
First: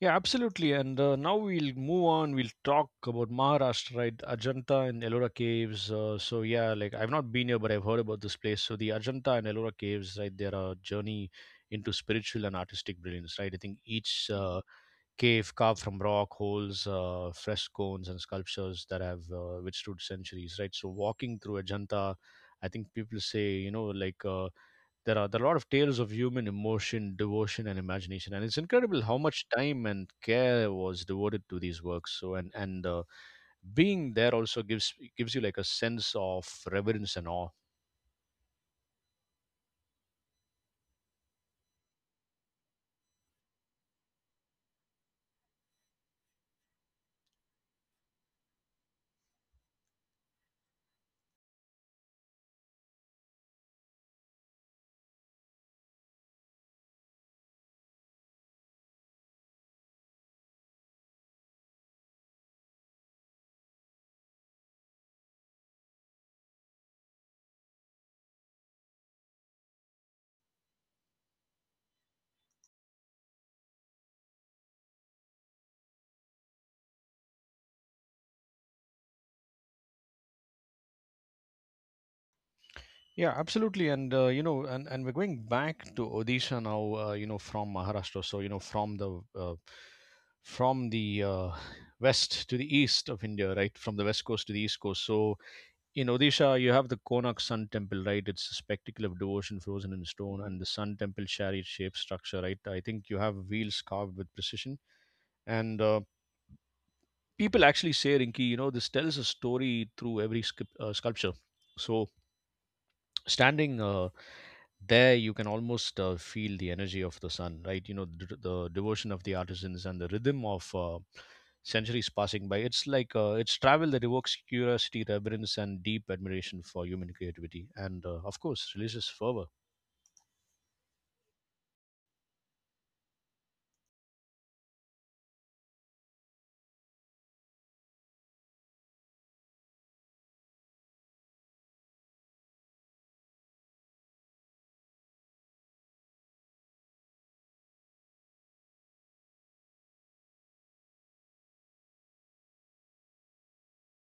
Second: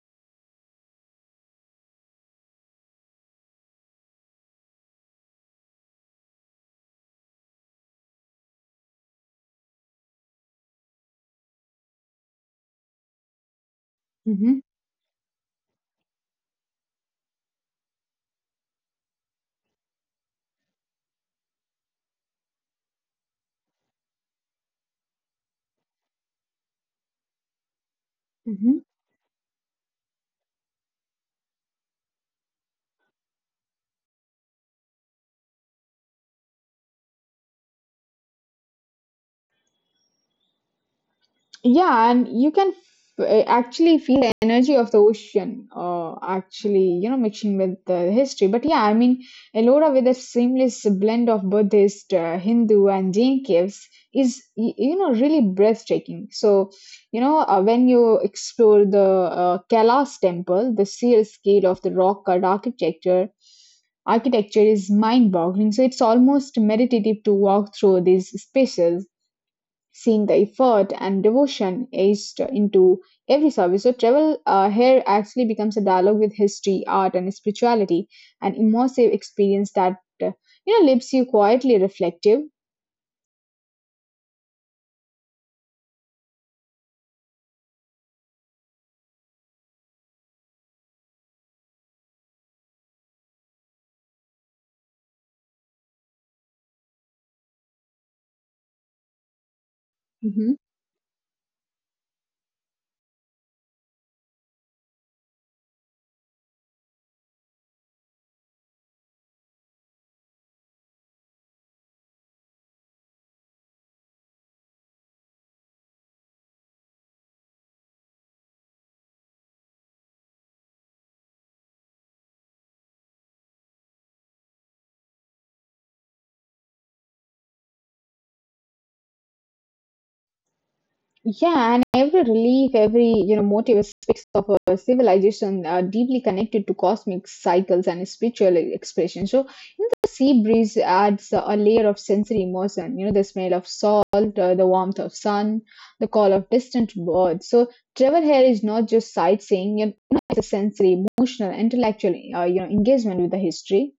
Yeah, absolutely. And uh, now we'll move on. We'll talk about Maharashtra, right? Ajanta and Ellora caves. Uh, so yeah, like I've not been here, but I've heard about this place. So the Ajanta and Ellora caves, right? They're a journey into spiritual and artistic brilliance, right? I think each Mm-hmm. uh, cave carved from rock holes, uh, frescoes, and sculptures that have uh, withstood centuries, right? So walking through Ajanta, I think people say, you know, like. Uh, there are, there are a lot of tales of human emotion, devotion, and imagination, and it's Mm-hmm. incredible how much time and care was devoted to these works. So, and and uh, being there also gives gives you like a sense of reverence and awe. Yeah, and you can f- eh, actually feel the energy of the ocean, uh, actually, you know, mixing with the history. But yeah, I mean, Ellora with a seamless blend of Buddhist, uh, Hindu, and Jain caves is, y- you know, really breathtaking. So, you know, uh, when you explore the uh, Kailas temple, the sheer scale of the rock cut architecture, architecture is mind-boggling. So it's almost meditative to walk through these spaces seeing the effort and devotion aced into every service. So travel uh, here actually becomes a dialogue with history, art, and spirituality, an immersive experience that uh, you know leaves you quietly reflective. Yeah, absolutely, and uh, you know, and, and we're going back to Odisha now. Uh, you know, from Maharashtra, so you know, from the uh, from the uh, west to the east of India, right? From the west coast to the east coast. So in Odisha, you have the Konak Sun Temple, right? It's a spectacle of devotion frozen in stone, Mhm. and the Sun Temple chariot shaped structure, right? I think you have wheels carved with precision. And uh, people actually say, Rinki, you know, this tells a story through every scu- uh, sculpture. So, standing uh, there, you can almost uh, feel the energy of the sun, right? You know, the, the devotion of the artisans and the rhythm of uh, centuries passing by. It's like uh, it's travel that evokes curiosity, reverence, and deep admiration for human creativity and, uh, of course, religious fervor. Yeah, and every relief, every you know motive speaks of a civilization uh, deeply connected to cosmic cycles and spiritual e-, expression. So, you know, the sea breeze adds a layer of sensory emotion. You know, the smell of salt, uh, the warmth of sun, the call of distant birds. So, travel here is not just sightseeing. You know, it's a sensory, emotional, intellectual, uh, you know, engagement with the history.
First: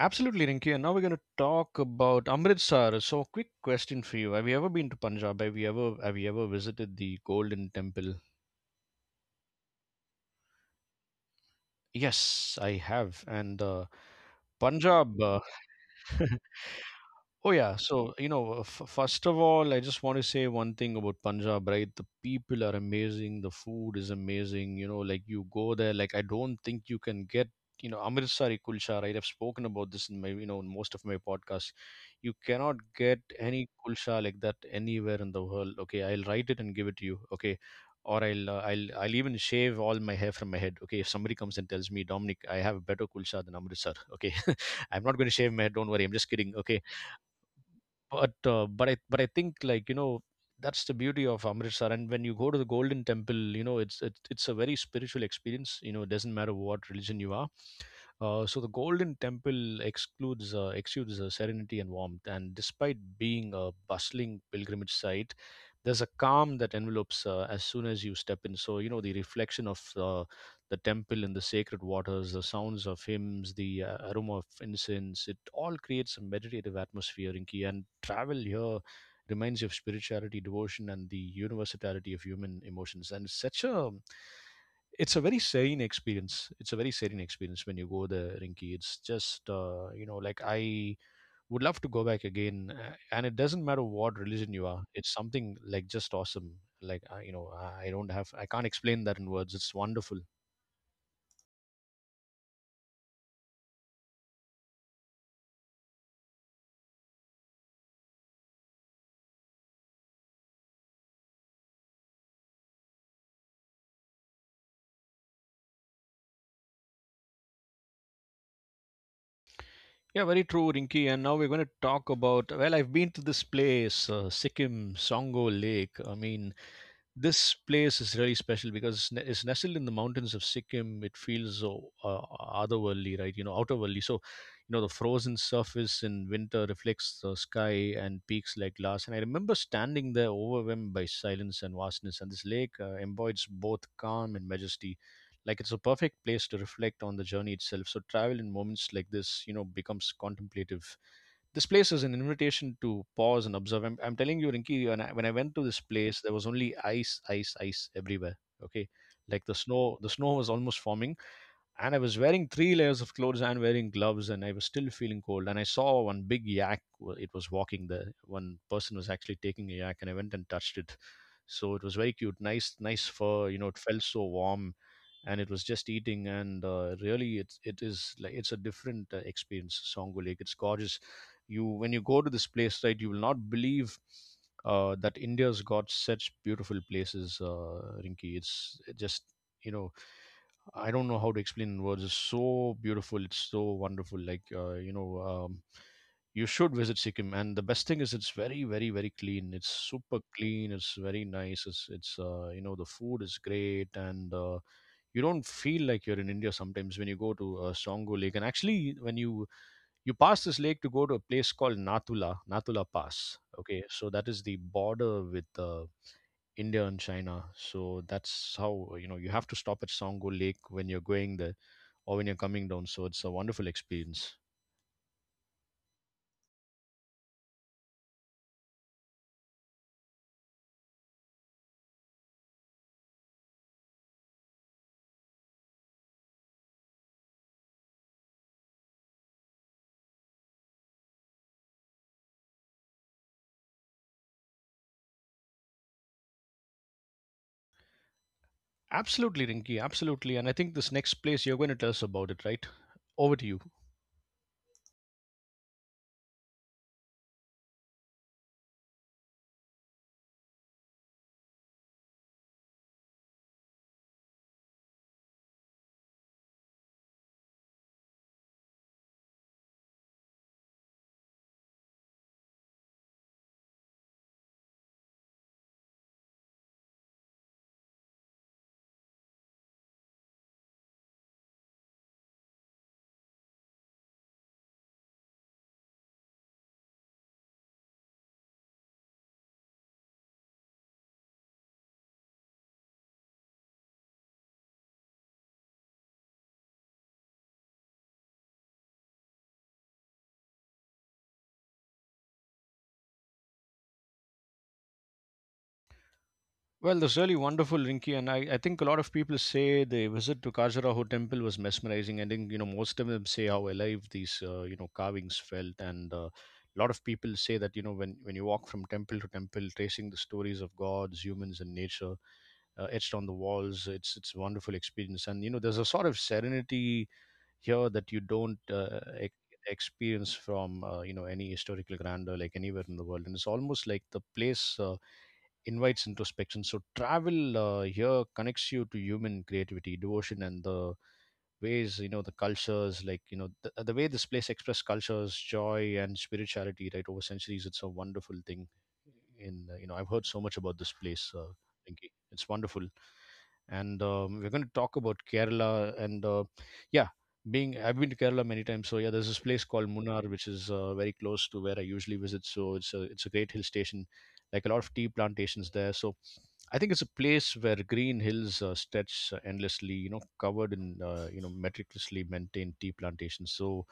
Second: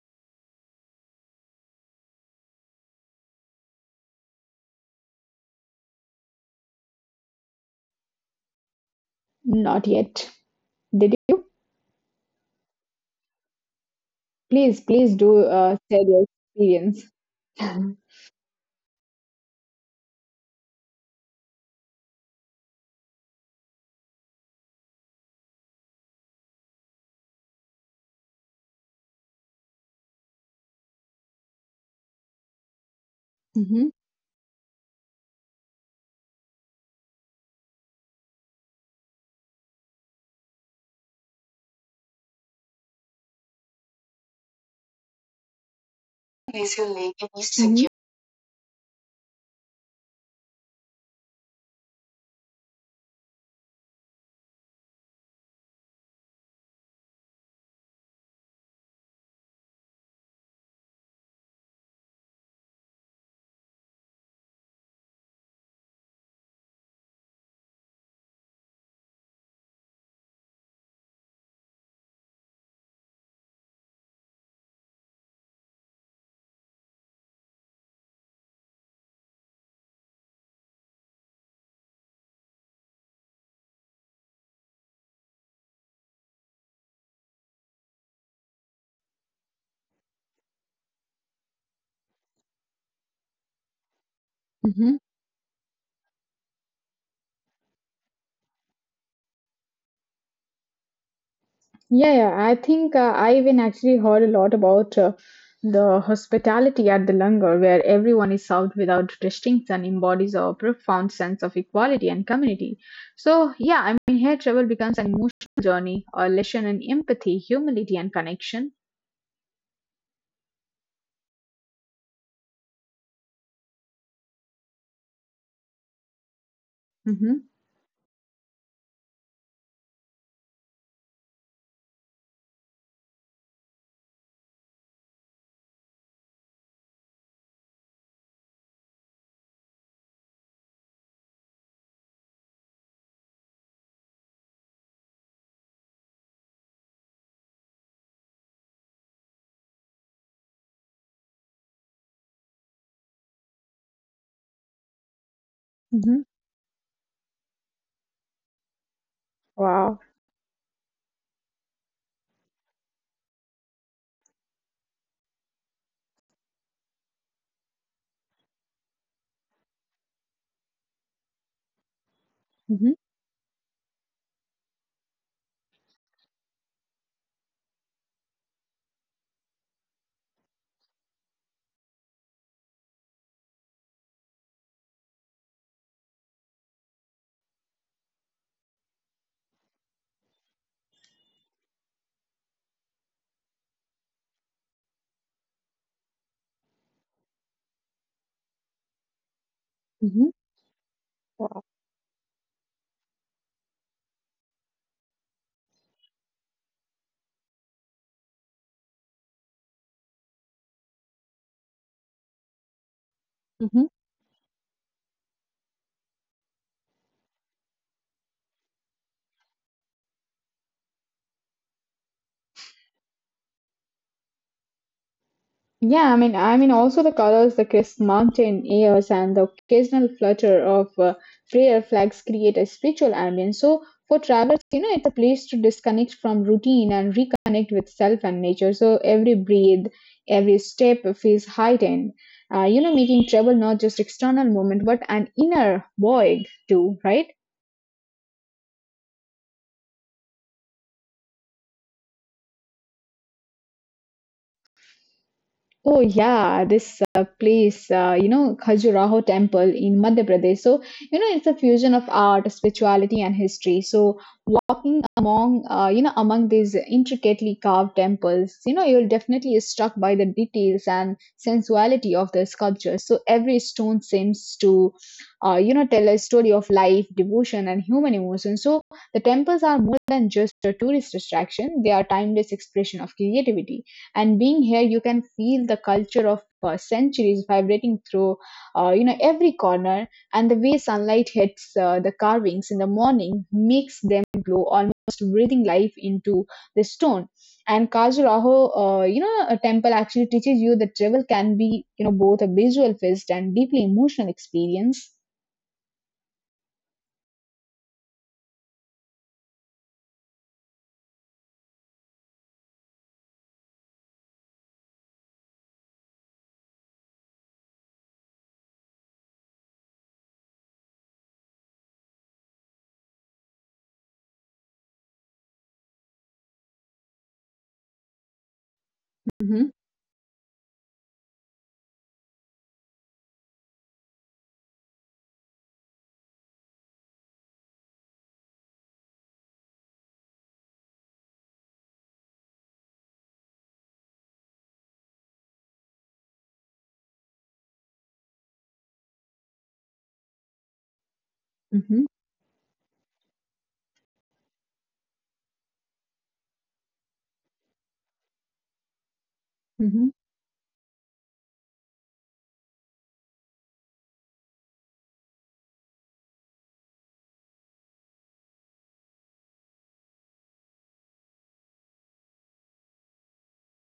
Absolutely, Rinki. And now we're going to talk about Amritsar. So, quick question for you: have you ever been to Punjab? Have you ever, have you ever visited the Golden Temple? Not yet. Did you? Yes, I have. And uh, Please, Punjab, please uh, do uh, share your *laughs* experience. oh yeah, *laughs* so you know, uh, f- first of all, I just want to say one thing about Punjab, right? The people are amazing, the food is amazing. You know, like, you go there, like, I don't think you can get, you know, Amritsari kulcha, right? I've spoken about this in my, you know, in most of my podcasts. You cannot get any Mhm. kulcha like that anywhere in the world. Okay, I'll write it and give it to you. Okay, or I'll, uh, I'll, I'll even shave all my hair from my head. Okay, if somebody comes and tells me, Dominic, I have a better kulcha than Amritsar. Okay, *laughs* I'm not going to shave my head. Don't worry. I'm just kidding. Okay, Mm-hmm. Secure. but uh, but I but I think, like, you know, that's the beauty of Amritsar. And when you go to the Golden Temple, you know, it's it's it's a very spiritual experience. You know, it doesn't matter what religion you are. Uh, so the Golden Temple excludes uh, exudes uh, serenity and warmth, and despite being a bustling pilgrimage site, there's a calm that envelopes uh, as soon as you step in. So, you know, the reflection of uh, the temple in the sacred waters, the sounds of hymns, the uh, aroma of incense, it all creates a meditative atmosphere, Inky, and travel here reminds you of spirituality, devotion, and the universality of human emotions. And it's such a, it's a very serene experience. It's a very serene experience when you go there, Rinky, it's just uh, you know, like, I would love to go back again, uh, and it doesn't matter what religion you are, Mm-hmm. it's something like just awesome. Like I, you know i I don't have, I can't explain that in words. It's wonderful. Yeah, yeah. I think uh, I even actually heard a lot about uh, the hospitality at the Langar, where everyone is served without distinctions and embodies a profound sense of equality and community. So, yeah, I mean, here travel becomes an emotional journey, a lesson in empathy, humility, and connection. Yeah, very true, Rinky. And now we're going to talk about, well, I've been to this place, uh, Sikkim, Songo Lake, I mean, Mm-hmm. this place is really special because it's ne- it's nestled in the mountains of Sikkim. It feels so uh, otherworldly, right? You know, outerworldly. So, you know, the frozen surface in winter reflects the sky and peaks like glass. And I remember standing there, overwhelmed by silence and vastness. And this lake uh, embodies both calm and majesty. Like, it's a perfect place to reflect on the journey itself. So, travel in moments like this, you know, becomes contemplative. This place is an invitation to pause and observe. I'm, I'm telling you, Rinki, when I, when I went to this Mm-hmm. place, there was only ice, ice, ice everywhere. Okay, like the Wow. snow, the snow was almost forming, and I was wearing three layers of clothes and wearing gloves, and I was still feeling cold. And I saw one big yak. wa- It was walking there. One person was actually taking a yak, and I went and touched it. So it was very cute, nice, Mm-hmm. nice fur. You know, it felt so warm, and it was just eating. And uh, really, it it is like it's a different uh, experience. Songo Lake, it's gorgeous. You When you go to this place, right, you will not believe uh, that India's got such beautiful places, uh, Rinki. It's it just, you know I don't know how to explain in words. It's so beautiful, it's so wonderful, like uh, you know um, you should visit Sikkim. And the best thing is it's very very very clean, it's super Mm-hmm. clean, it's very Wow. nice. It's it's uh, you know The food is great. And uh, You don't feel like you're in India sometimes when you go to uh, Songo Lake. And actually, when you you pass this lake to go to a place called Nathula, Nathula Pass. Okay, so that is the border with uh, India and China. So that's how, you know, you have to stop at Songo Lake when you're going there or when you're coming down. So it's a wonderful experience. Yeah, I mean, I mean, also the colors, the crisp mountain airs, and the occasional flutter of uh, prayer flags create a spiritual ambience. So for travelers, you know, it's a place to disconnect from routine and reconnect with self and nature. So every breath, every step feels heightened. Uh, you know, making travel not just external moment, but an inner void too, right? Absolutely, Rinky, absolutely. And I think this next place you're going to tell us about it, right? Over to you. Oh yeah, this uh, place, uh, you know, Khajuraho Temple in Madhya Pradesh. So, you know, it's a fusion of art, spirituality, and history. So, walking among, uh, you know, among these intricately carved temples, you know, you're definitely struck by the details and sensuality of the sculptures. So, every stone seems to, uh, you know, tell a story of life, devotion, and human emotion. So, the temples are more than just a tourist attraction; they are timeless expression of creativity, and being here you can feel the culture of uh, centuries vibrating through uh, you know every corner. And the way sunlight hits uh, the carvings in the morning makes them glow, almost breathing life into the stone. And Khajuraho, uh, you know, a temple actually teaches you that travel can be, you know, both a visual feast and deeply emotional experience. Well, that's really wonderful, Rinki, and I, I think a lot of people say the visit to Khajuraho temple was mesmerizing. I think, you know, most of them say how alive these, uh, you know carvings felt. And uh, A lot of people say that, you know, when when you walk from temple to temple, tracing the stories of gods, humans, and nature uh, etched on the walls, it's it's a wonderful experience. And you know, there's a sort of serenity here that you don't uh, e- Hmm. experience from, uh, you know any historical grandeur like anywhere in the world. And it's almost like the place Uh, invites introspection. So travel uh, here connects you to human creativity, devotion, and the ways, you know, the cultures, like you know the, uh, the way this place expressed culture's joy and spirituality, right, over centuries. It's a wonderful thing. In uh, You know, I've heard so much about this place, uh, Hmm. Pinky. It's wonderful. And um, We're going to talk about Kerala. And uh, yeah being I've been to Kerala many times, so yeah, there's this place called Hmm. Munnar, which is uh, very close to where I usually visit. So it's a it's a great hill station, like a lot of tea plantations there. So I think it's a place where green hills uh, stretch uh, endlessly, you know, covered in, uh, you know, meticulously maintained tea plantations. So,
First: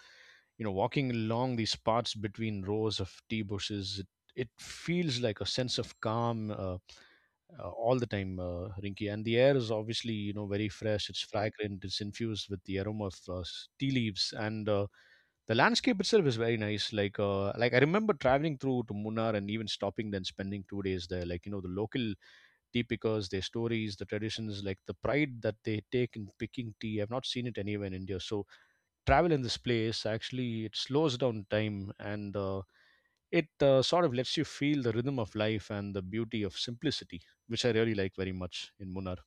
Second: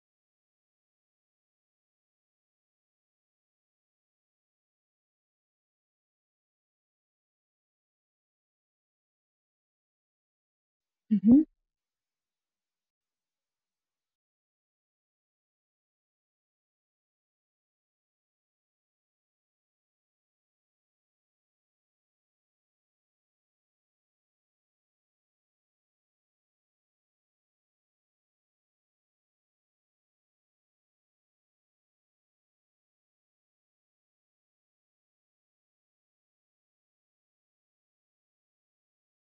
you know, walking along these paths between rows of tea bushes, it, it feels like a sense of calm uh, uh, all the time, uh, Rinky. And the air is obviously, you know, very fresh. It's fragrant. It's infused with the aroma of uh, s- tea leaves, and uh, the landscape itself is very nice. Like, uh, like I remember traveling through to Munnar and even stopping, then spending two days there. Like, you know, the local tea pickers, their stories, the traditions, like the pride that they take in picking tea. I've not seen it anywhere in India. So travel in this place, actually, it slows down time, and uh, it uh, sort of lets you feel the rhythm of life and the beauty of simplicity, which I really like very much in Munnar.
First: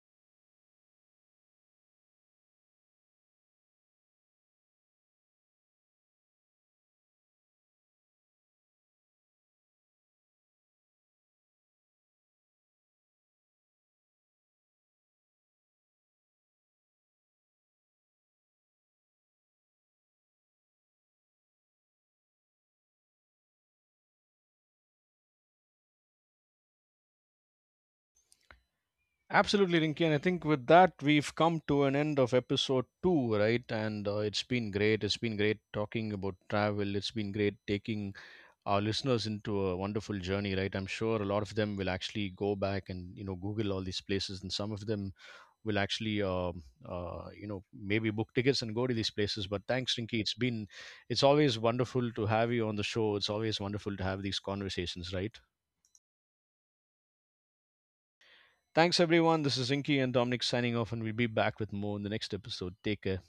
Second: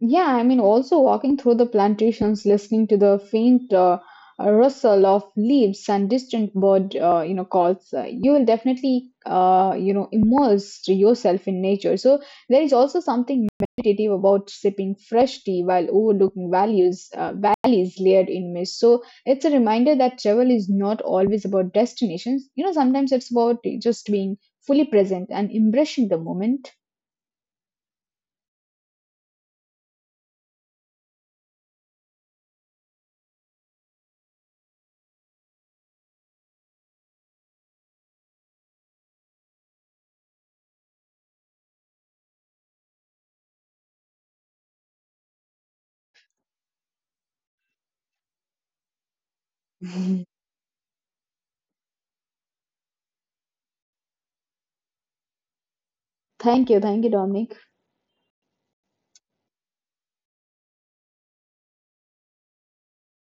Yeah, I mean, also walking through the plantations, listening to the faint uh, uh, rustle of leaves and distant bird, uh, you know, calls, uh, you will definitely, uh, you know, immerse yourself in nature. So there is also something meditative about sipping fresh tea while overlooking values, uh, valleys layered in mist. So it's a reminder that travel is not always about destinations. You know, sometimes it's about just being fully present and embracing the moment. Absolutely, Rinki, and I think with that we've come to an end of episode two, right? And uh, It's been great. It's been great talking about travel. It's been great taking our listeners into a wonderful journey, right? I'm sure a lot of them will actually go back and, you know, Google all these places, and some of them will actually um uh, you know, maybe book tickets and go to these places. But thanks, Rinky. It's been it's always wonderful to have you on the show. It's always wonderful to have these conversations, right? Thank you, thank you, Dominic. Thanks, everyone. This is Rinky and Dominic signing off, and we'll be back with more in the next episode. Take care.